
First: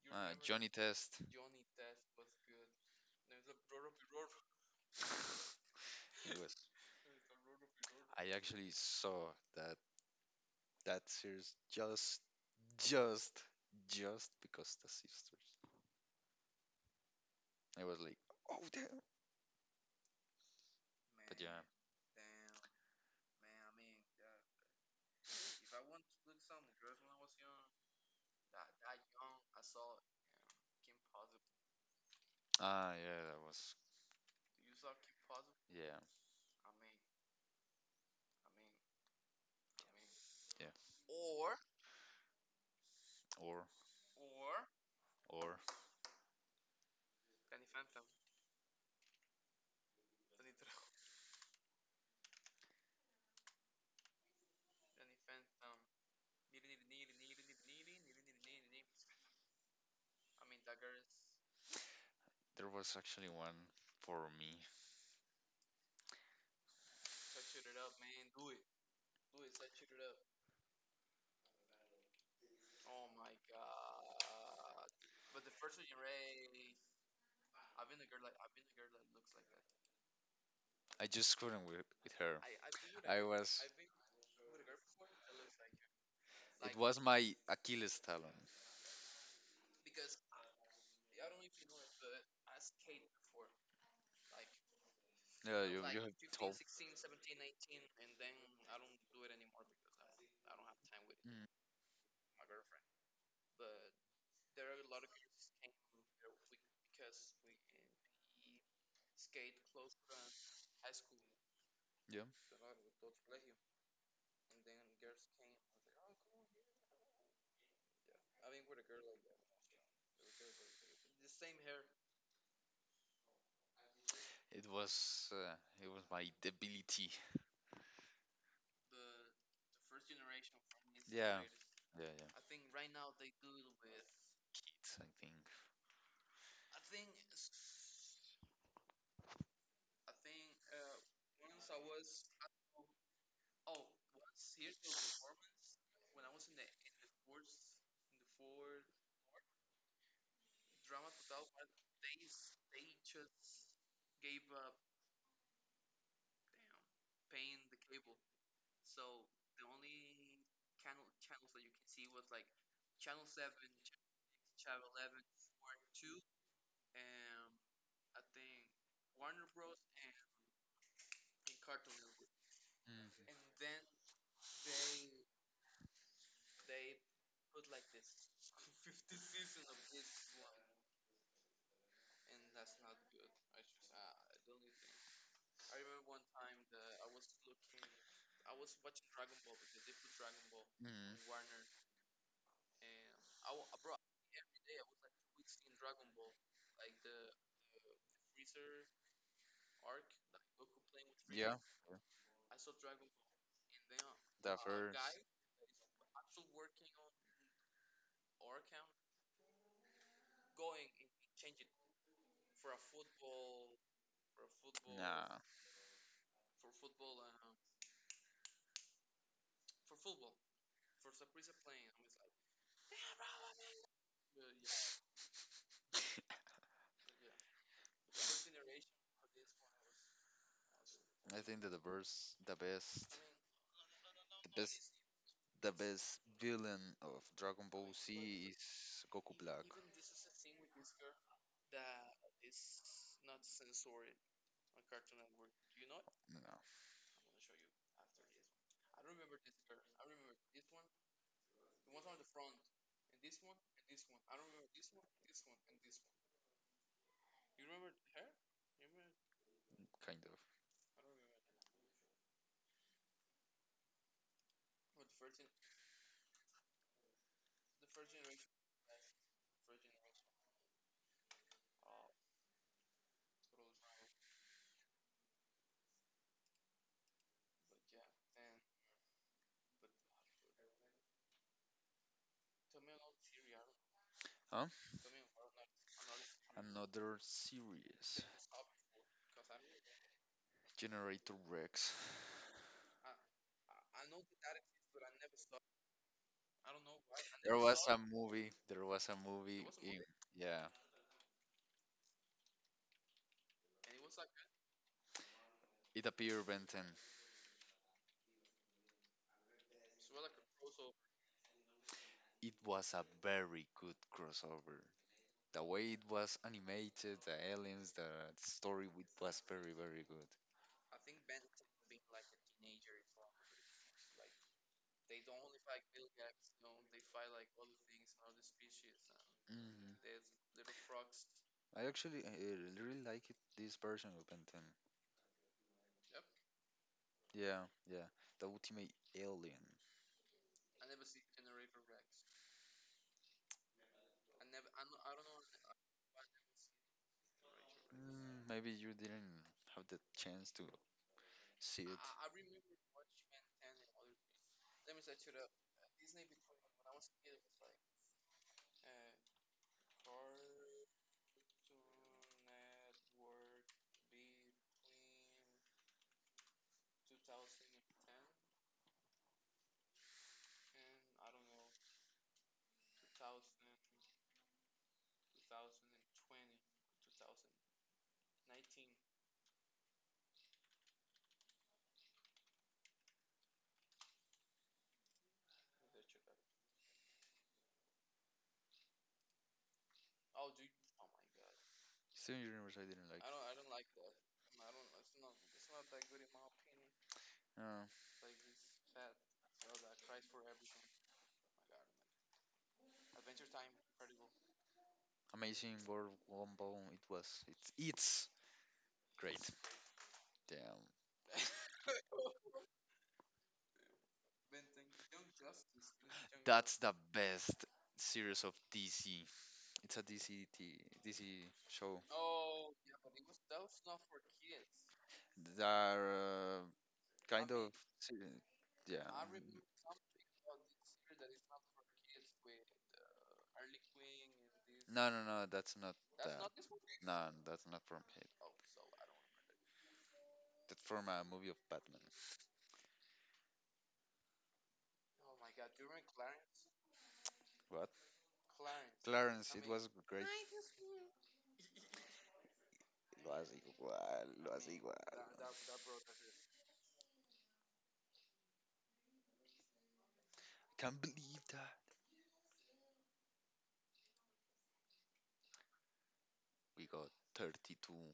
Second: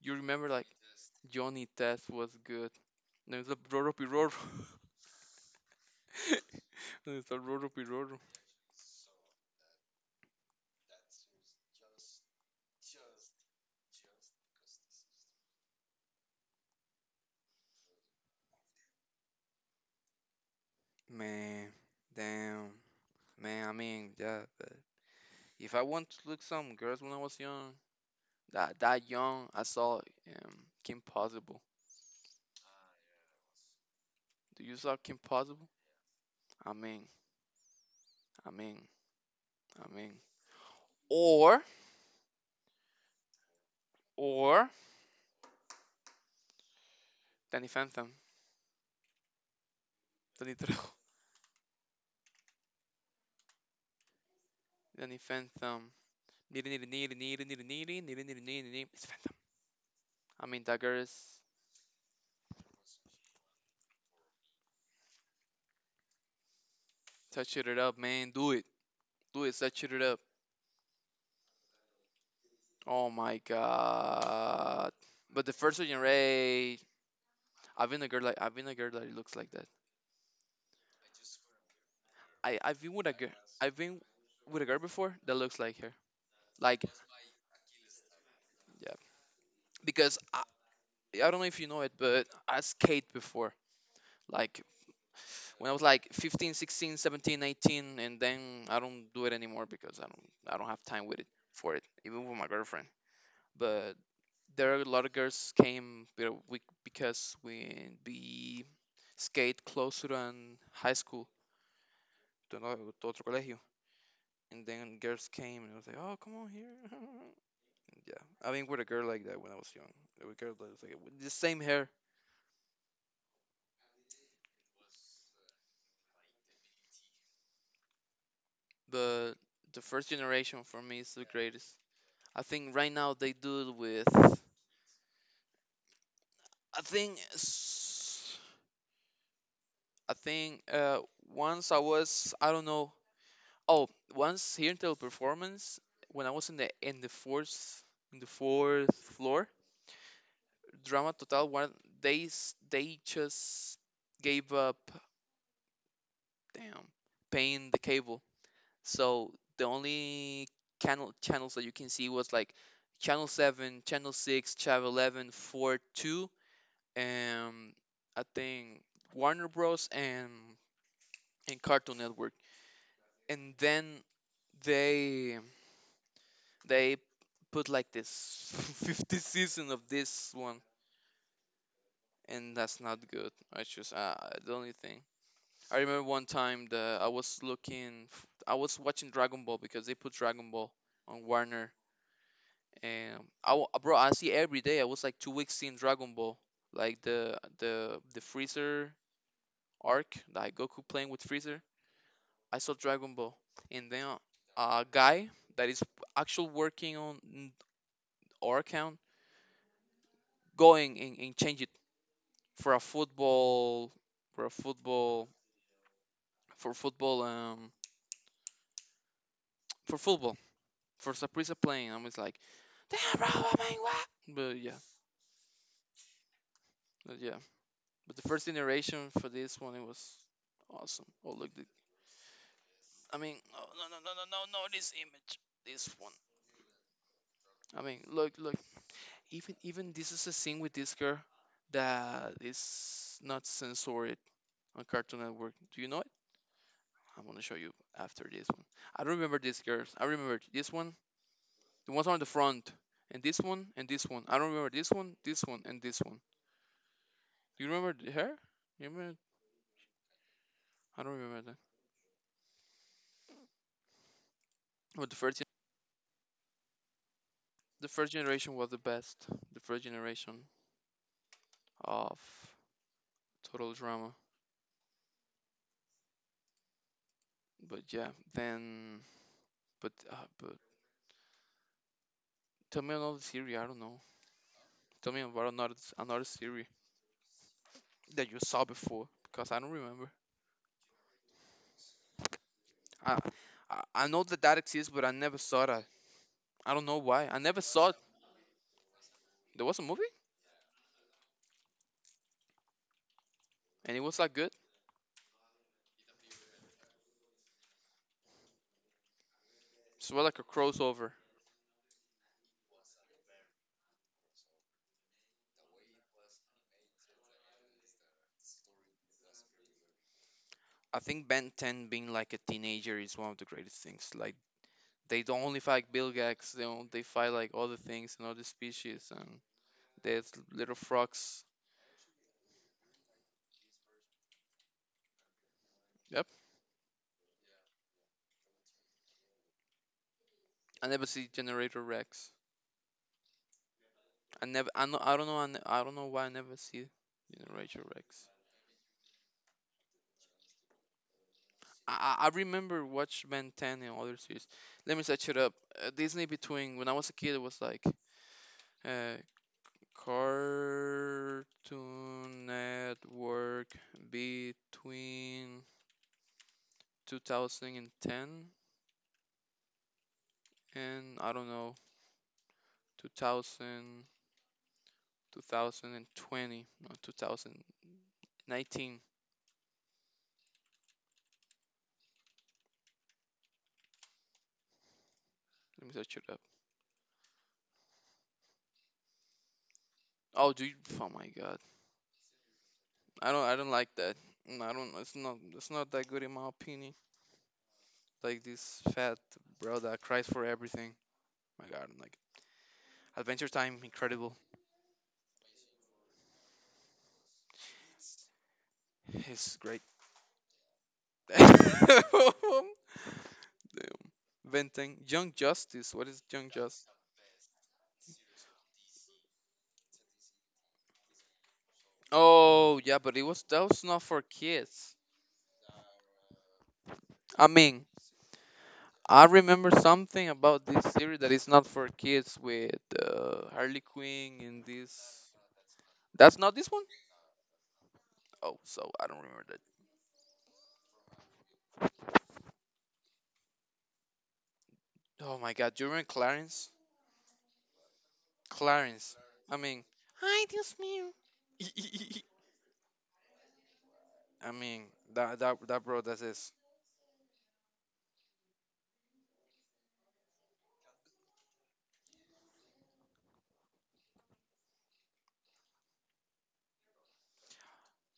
[SPEAKER 1] You
[SPEAKER 2] Uh,
[SPEAKER 1] remember like
[SPEAKER 2] Johnny Test.
[SPEAKER 1] Johnny Test was good. No, it's a Roro Piroro.
[SPEAKER 2] It was.
[SPEAKER 1] No, it's a Roro Piroro.
[SPEAKER 2] I actually saw that that series just, just because the sisters. I was like, oh damn. But yeah.
[SPEAKER 1] Man, damn. Man, I mean, yeah. But if I want to look some girls when I was young, that that young, I saw Kim Possible.
[SPEAKER 2] Ah, yeah, that was
[SPEAKER 1] Do you saw Kim Possible?
[SPEAKER 2] yeah,
[SPEAKER 1] Amén, amén, amén.
[SPEAKER 2] yeah.
[SPEAKER 1] Or,
[SPEAKER 2] Or
[SPEAKER 1] or,
[SPEAKER 2] or
[SPEAKER 1] Danny Phantom. Danny Trejo. Danny Phantom. Niri, niri, niri, niri, niri, niri, niri, niri, niri, niri. It's Phantom. I mean, that girl is
[SPEAKER 2] there was actually one for me.
[SPEAKER 1] touching it up, man. Do it. Do it. Touch it up. Oh my god. But the first Virgin Ray, I've been a girl that looks like that.
[SPEAKER 2] I just couldn't with her.
[SPEAKER 1] I've been with a
[SPEAKER 2] I
[SPEAKER 1] girl.
[SPEAKER 2] was
[SPEAKER 1] I've been with a girl before that looks like her.
[SPEAKER 2] it
[SPEAKER 1] Like
[SPEAKER 2] was my Achilles talon.
[SPEAKER 1] yeah, because I don't know if you know it, but I skate before, like
[SPEAKER 2] Yeah,
[SPEAKER 1] when I
[SPEAKER 2] you
[SPEAKER 1] was
[SPEAKER 2] you
[SPEAKER 1] like
[SPEAKER 2] have
[SPEAKER 1] 15,
[SPEAKER 2] told.
[SPEAKER 1] 16, 17, 18, and then I don't do it anymore because I don't have time with it
[SPEAKER 2] Mm,
[SPEAKER 1] for it even with my girlfriend. But there are a lot of girls came, you know, because we skate closer than high school
[SPEAKER 2] yeah,
[SPEAKER 1] to another, to otro colegio, and then girls came and I was like oh come on here. yeah, I mean, with a girl like that when I was young, a girl that was like with the same hair.
[SPEAKER 2] it was uh, it was my debility.
[SPEAKER 1] But the first generation for me is the
[SPEAKER 2] Yeah,
[SPEAKER 1] greatest.
[SPEAKER 2] yeah,
[SPEAKER 1] I
[SPEAKER 2] yeah.
[SPEAKER 1] think right now they do it with,
[SPEAKER 2] Kids, I think.
[SPEAKER 1] I think I think once I was I don't know, oh, once here in Teleperformance, when I was in the fourth, in the fourth floor, Drama Total one, they just gave up, damn, paying the cable, so the only channels that you can see was like channel 7, channel 6, channel 11, four, 2, and I think Warner Bros and Cartoon Network,
[SPEAKER 2] Mm.
[SPEAKER 1] and then they they put like this 50th season of this one, and that's not good. I just the only thing, I remember one time the I was looking, I was watching Dragon Ball because they put Dragon Ball
[SPEAKER 2] Mm.
[SPEAKER 1] on Warner, and bro, I see every day. I was like 2 weeks seeing Dragon Ball, like the Freezer arc, like Goku playing with
[SPEAKER 2] Yeah,
[SPEAKER 1] Freezer.
[SPEAKER 2] yeah.
[SPEAKER 1] I saw Dragon Ball, and then
[SPEAKER 2] The
[SPEAKER 1] a
[SPEAKER 2] first.
[SPEAKER 1] guy that is actually working our account, going and change it for a football, for a football,
[SPEAKER 2] Nah.
[SPEAKER 1] for football, for football, for Saprissa playing. I was like, damn, bro, I mean, what? But yeah, but yeah, but the first generation for this one it was awesome. Oh
[SPEAKER 2] I
[SPEAKER 1] look,
[SPEAKER 2] think
[SPEAKER 1] the,
[SPEAKER 2] that the best, the best,
[SPEAKER 1] I mean, oh, no, no, no, no, no,
[SPEAKER 2] the
[SPEAKER 1] no,
[SPEAKER 2] best,
[SPEAKER 1] this image,
[SPEAKER 2] the
[SPEAKER 1] this one.
[SPEAKER 2] best villain of Dragon
[SPEAKER 1] I
[SPEAKER 2] Ball
[SPEAKER 1] mean,
[SPEAKER 2] Z
[SPEAKER 1] look, look.
[SPEAKER 2] is Goku Black.
[SPEAKER 1] Even this is a scene with this girl that is not censored on Cartoon Network. Do you know it?
[SPEAKER 2] No,
[SPEAKER 1] I'm gonna show you after this one. I don't remember this girl. I remember this one, the ones on the front, and this one and this one. I don't remember this one, and this one. Do you remember her? You remember?
[SPEAKER 2] kind of.
[SPEAKER 1] I don't remember that. But the first generation was the best. The first generation of total drama. But yeah, then, but tell me another series. I don't know.
[SPEAKER 2] Huh?
[SPEAKER 1] Tell me about another series
[SPEAKER 2] Another series.
[SPEAKER 1] that you saw before? Because I don't remember.
[SPEAKER 2] Generator Rex.
[SPEAKER 1] I I know that that exists, but I never saw that. I don't know why. I
[SPEAKER 2] There
[SPEAKER 1] never
[SPEAKER 2] was
[SPEAKER 1] saw it.
[SPEAKER 2] a movie. There was a
[SPEAKER 1] There
[SPEAKER 2] movie.
[SPEAKER 1] was a
[SPEAKER 2] In,
[SPEAKER 1] movie,
[SPEAKER 2] yeah.
[SPEAKER 1] and it was like good.
[SPEAKER 2] It appeared Ben 10.
[SPEAKER 1] It's more like a crossover.
[SPEAKER 2] It was a very good crossover. The way it was animated, the aliens, the story, it was very, very good.
[SPEAKER 1] I think Ben 10 being like a teenager is one of the greatest things. Like they don't only fight Bilgax, they don't, they fight like other things and other species and
[SPEAKER 2] Mm-hmm.
[SPEAKER 1] there's little frogs.
[SPEAKER 2] I actually really like it, this version of Ben 10.
[SPEAKER 1] Yep.
[SPEAKER 2] Yeah, yeah. The Ultimate Alien.
[SPEAKER 1] I never see Generator Rex. I never I know I don't know I, ne- I don't know why I never see Generator Rex.
[SPEAKER 2] Mm, maybe you didn't have the chance to see it.
[SPEAKER 1] I remember watch Ben 10 and other series. Let me set it up. Disney between when I was a kid, it was like uh, Cartoon Network between 2010 and, I don't know, 2000, 2020, no, 2019. Let me search it up. Oh, oh my God!
[SPEAKER 2] Steven Universe I didn't like.
[SPEAKER 1] I don't like that. Mm, I don't. It's not that good in my opinion.
[SPEAKER 2] Uh,
[SPEAKER 1] Like this fat bro that cries for everything. My god, I'm like Adventure Time, incredible.
[SPEAKER 2] Amazing World Gumball, it was, it's great.
[SPEAKER 1] It's great.
[SPEAKER 2] Damn.
[SPEAKER 1] Damn. Venting. Young Justice. What is Young
[SPEAKER 2] That's
[SPEAKER 1] Justice?
[SPEAKER 2] the best series of DC. It's a DC, t- DC show.
[SPEAKER 1] Oh yeah, but it was that was not for kids.
[SPEAKER 2] They're
[SPEAKER 1] I
[SPEAKER 2] kind of.
[SPEAKER 1] mean,
[SPEAKER 2] Se- Yeah.
[SPEAKER 1] I remember something about this series that is not for kids with Harley Quinn and
[SPEAKER 2] No, no,
[SPEAKER 1] this.
[SPEAKER 2] no, that's not
[SPEAKER 1] That's not this one.
[SPEAKER 2] no, that's not from it.
[SPEAKER 1] Oh, so I don't remember that.
[SPEAKER 2] That's from a movie of Bad
[SPEAKER 1] Oh my God, do you remember Clarence?
[SPEAKER 2] God.
[SPEAKER 1] Clarence. I
[SPEAKER 2] Clarence, it
[SPEAKER 1] mean,
[SPEAKER 2] was great.
[SPEAKER 1] hi, Dios mío.
[SPEAKER 2] Lo hace igual,
[SPEAKER 1] I
[SPEAKER 2] lo hace
[SPEAKER 1] mean,
[SPEAKER 2] igual.
[SPEAKER 1] that bro, that's this.
[SPEAKER 2] Can't believe that. We got 32.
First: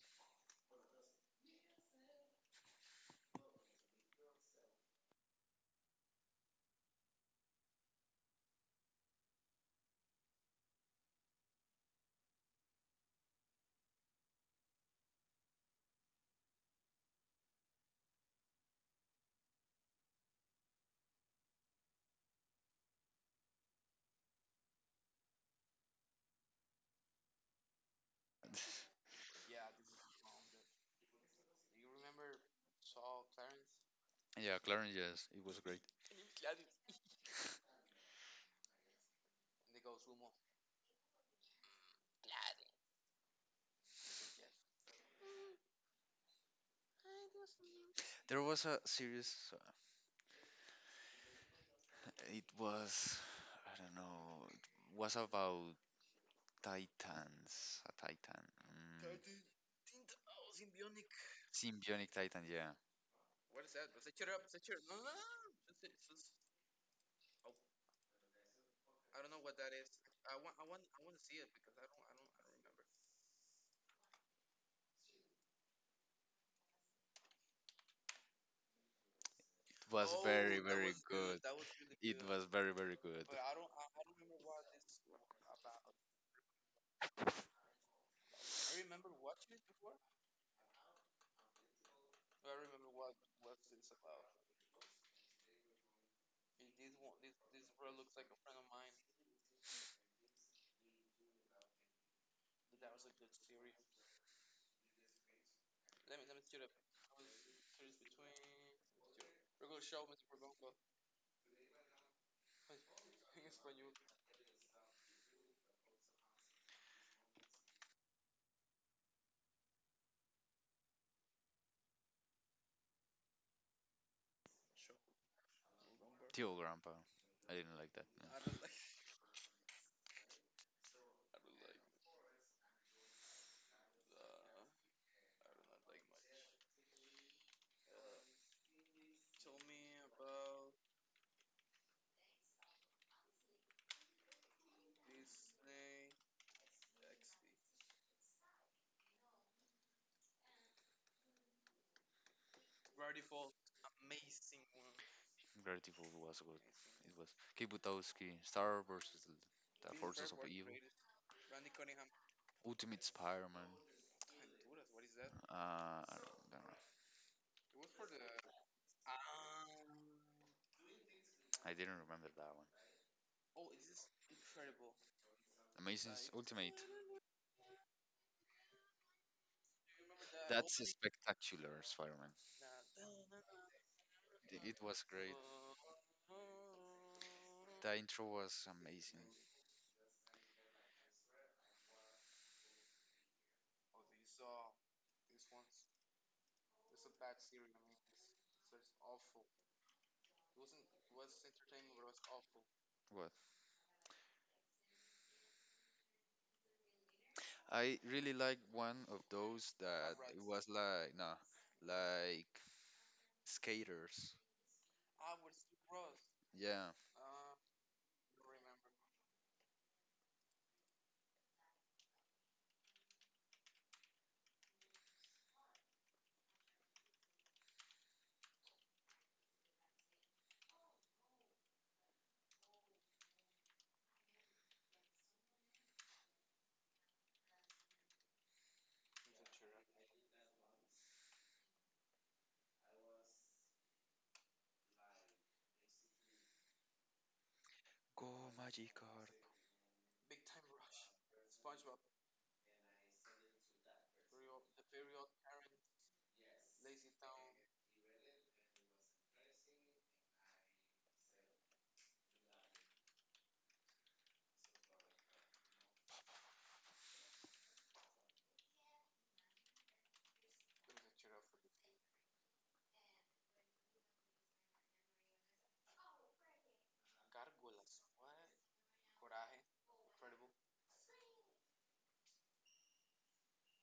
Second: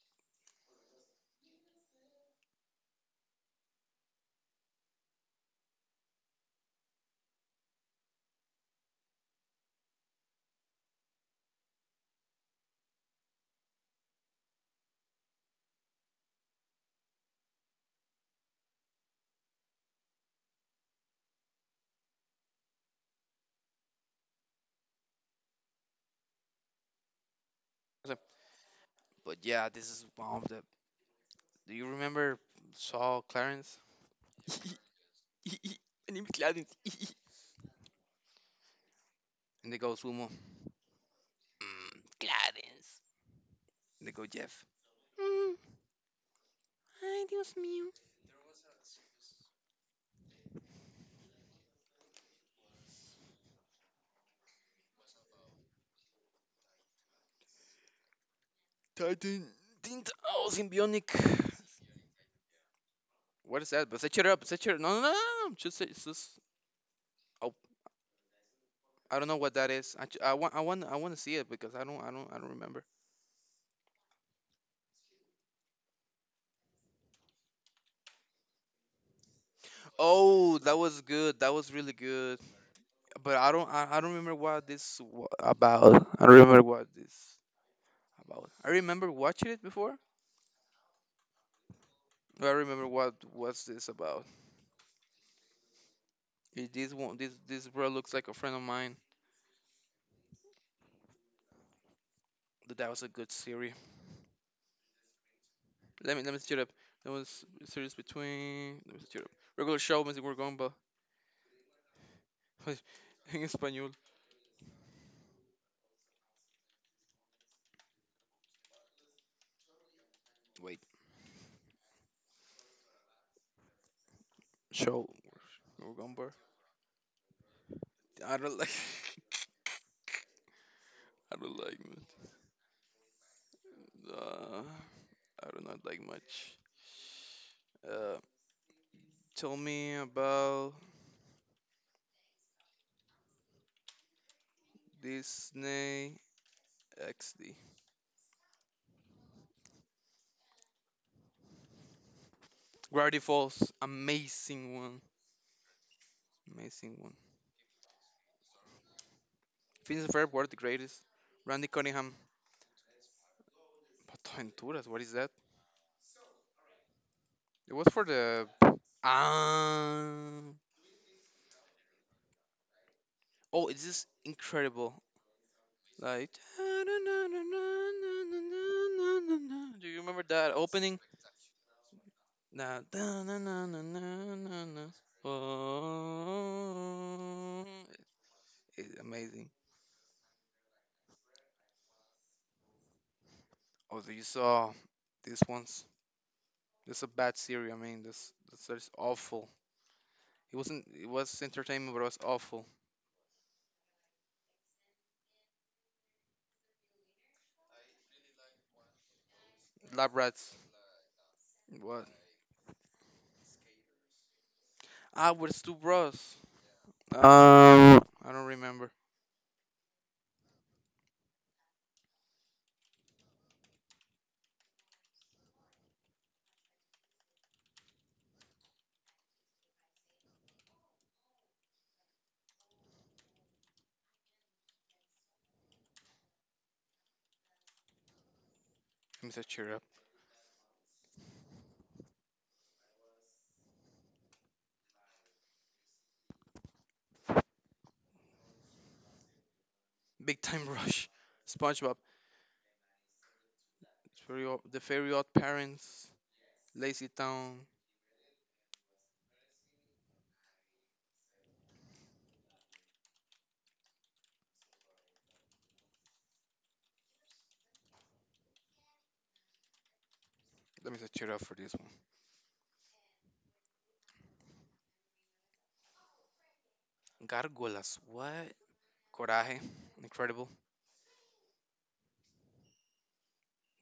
[SPEAKER 1] But yeah, this is one of the. Do you remember Saul Clarence?
[SPEAKER 2] Yeah, Clarence, yes, it was great.
[SPEAKER 1] My name is Clarence. And they go Sumo. Mm, Clarence. And they go Jeff. Mm, ay, Dios mío.
[SPEAKER 2] There was a series, it was, I don't know, it was about Titans. A Titan. Mm.
[SPEAKER 1] Titan. Tint. Oh, Symbionic.
[SPEAKER 2] Symbionic Titan, yeah.
[SPEAKER 1] What is that? But set it up. Set it. No, no, no, no, no, no. Just, it's just. Oh, I don't know what that is. I want to see it because I don't remember.
[SPEAKER 2] It was very,
[SPEAKER 1] Oh, that
[SPEAKER 2] very
[SPEAKER 1] was
[SPEAKER 2] good.
[SPEAKER 1] good. That was really
[SPEAKER 2] It
[SPEAKER 1] good.
[SPEAKER 2] was very, very good.
[SPEAKER 1] But I don't remember what this about. I don't remember what this about. I remember watching it before, but I remember what was this about. It, this one, this bro looks like a friend of mine. But that was a good series. Let me steer up. That was a series between. Let me steer up. Regular show, Mr. Gorgomba. In Espanol. Wait, show Gorgomba.
[SPEAKER 2] Tio Grandpa. I didn't like that. No.
[SPEAKER 1] I
[SPEAKER 2] I
[SPEAKER 1] don't
[SPEAKER 2] don't like.
[SPEAKER 1] like. I don't like it. Uh, I do not like much. Uh, tell me about Disney XD. Gravity Falls, amazing one,
[SPEAKER 2] Gravity Falls was good.
[SPEAKER 1] amazing.
[SPEAKER 2] It was Kibutowski, Star versus the This
[SPEAKER 1] Phineas and
[SPEAKER 2] Forces
[SPEAKER 1] Ferb
[SPEAKER 2] of
[SPEAKER 1] were
[SPEAKER 2] was
[SPEAKER 1] the
[SPEAKER 2] Evil, great.
[SPEAKER 1] greatest. Randy Cunningham,
[SPEAKER 2] Ultimate Spider-Man.
[SPEAKER 1] Venturas, what is that?
[SPEAKER 2] I don't know.
[SPEAKER 1] It was for the ah.
[SPEAKER 2] I didn't remember that one.
[SPEAKER 1] Oh, it's just incredible.
[SPEAKER 2] Amazing s-
[SPEAKER 1] Like,
[SPEAKER 2] Ultimate.
[SPEAKER 1] do you remember that
[SPEAKER 2] That's a
[SPEAKER 1] opening?
[SPEAKER 2] spectacular Spider-Man.
[SPEAKER 1] Na- da- na- na- na- na-
[SPEAKER 2] It
[SPEAKER 1] na-
[SPEAKER 2] it
[SPEAKER 1] na.
[SPEAKER 2] was great.
[SPEAKER 1] Oh,
[SPEAKER 2] The intro was
[SPEAKER 1] it's
[SPEAKER 2] amazing.
[SPEAKER 1] amazing. Oh, so you saw these ones. This a bad series. I mean, this is awful. It wasn't. It was entertainment, but it was awful.
[SPEAKER 2] What? I really like one of those that
[SPEAKER 1] Lab
[SPEAKER 2] it
[SPEAKER 1] Rats.
[SPEAKER 2] was like no,
[SPEAKER 1] What?
[SPEAKER 2] like skaters.
[SPEAKER 1] Ah, with Stu Bros.
[SPEAKER 2] Yeah.
[SPEAKER 1] I don't remember. Let me set cheer up.
[SPEAKER 2] Go Magikarp.
[SPEAKER 1] Big Time Rush, SpongeBob, it's very The Fairy Odd Parents, Lazy Town. Let me set cheer up for this one. Gargolas, what? Coraje, incredible.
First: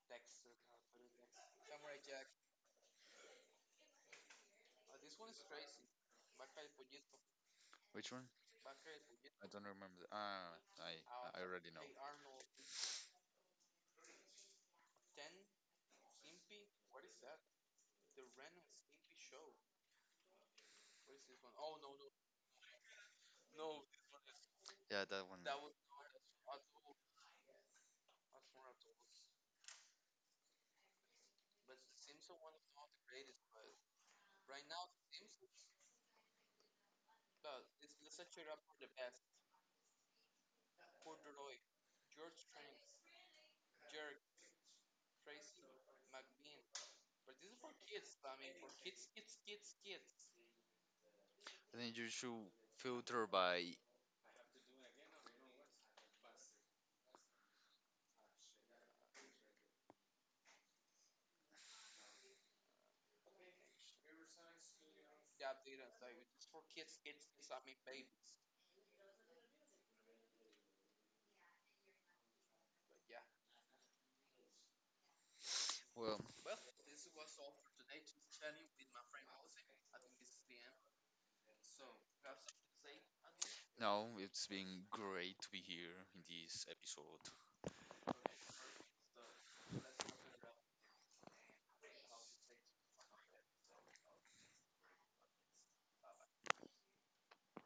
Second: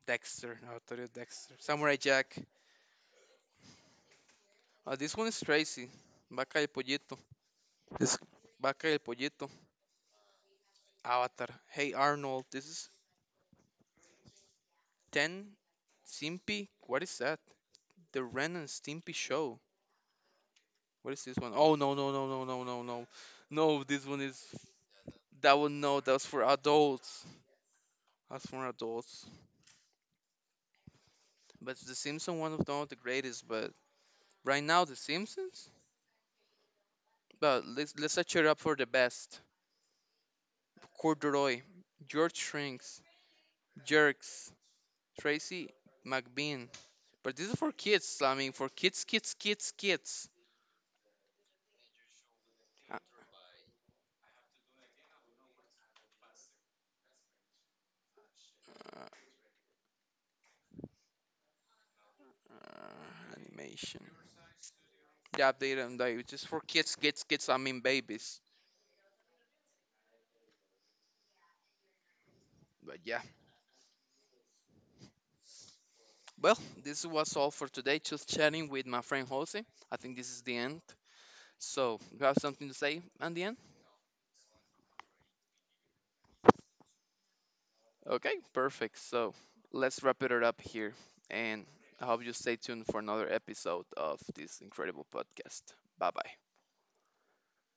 [SPEAKER 1] Dexter. No, I thought it was Dexter. Samurai Jack. This one is Tracy. Vaca y Pollito.
[SPEAKER 2] Which
[SPEAKER 1] This
[SPEAKER 2] one?
[SPEAKER 1] Vaca y el
[SPEAKER 2] I
[SPEAKER 1] Pollito.
[SPEAKER 2] don't remember. Ah, I
[SPEAKER 1] Avatar.
[SPEAKER 2] already know.
[SPEAKER 1] Hey Arnold, this is 10 Simpy. What is that? The Ren and Stimpy Show. What is this one? Oh no no no no no no no. No, this one is
[SPEAKER 2] Yeah, that one.
[SPEAKER 1] that one, no, that's for adults. That's for adults. But The Simpsons, one of one of the greatest, but right now The Simpsons? But let's set it up for the best. Corduroy, George Shrinks, Jerks, Tracy McBean. But this is for kids. I mean, for kids, kids, kids, kids.
[SPEAKER 2] And then you should
[SPEAKER 1] Uh,
[SPEAKER 2] filter by.
[SPEAKER 1] uh, animation. Yeah, update and like it's just for kids, kids, kids. I mean babies. But yeah,
[SPEAKER 2] Well,
[SPEAKER 1] well, this was all for today. Just chatting with my friend Jose. I think this is the end. So, you have something to say at the end?
[SPEAKER 2] no, it's been great to be here in this episode.
[SPEAKER 1] Okay, perfect. So, let's wrap it up here. And I hope you stay tuned for another episode of this incredible podcast. Bye bye.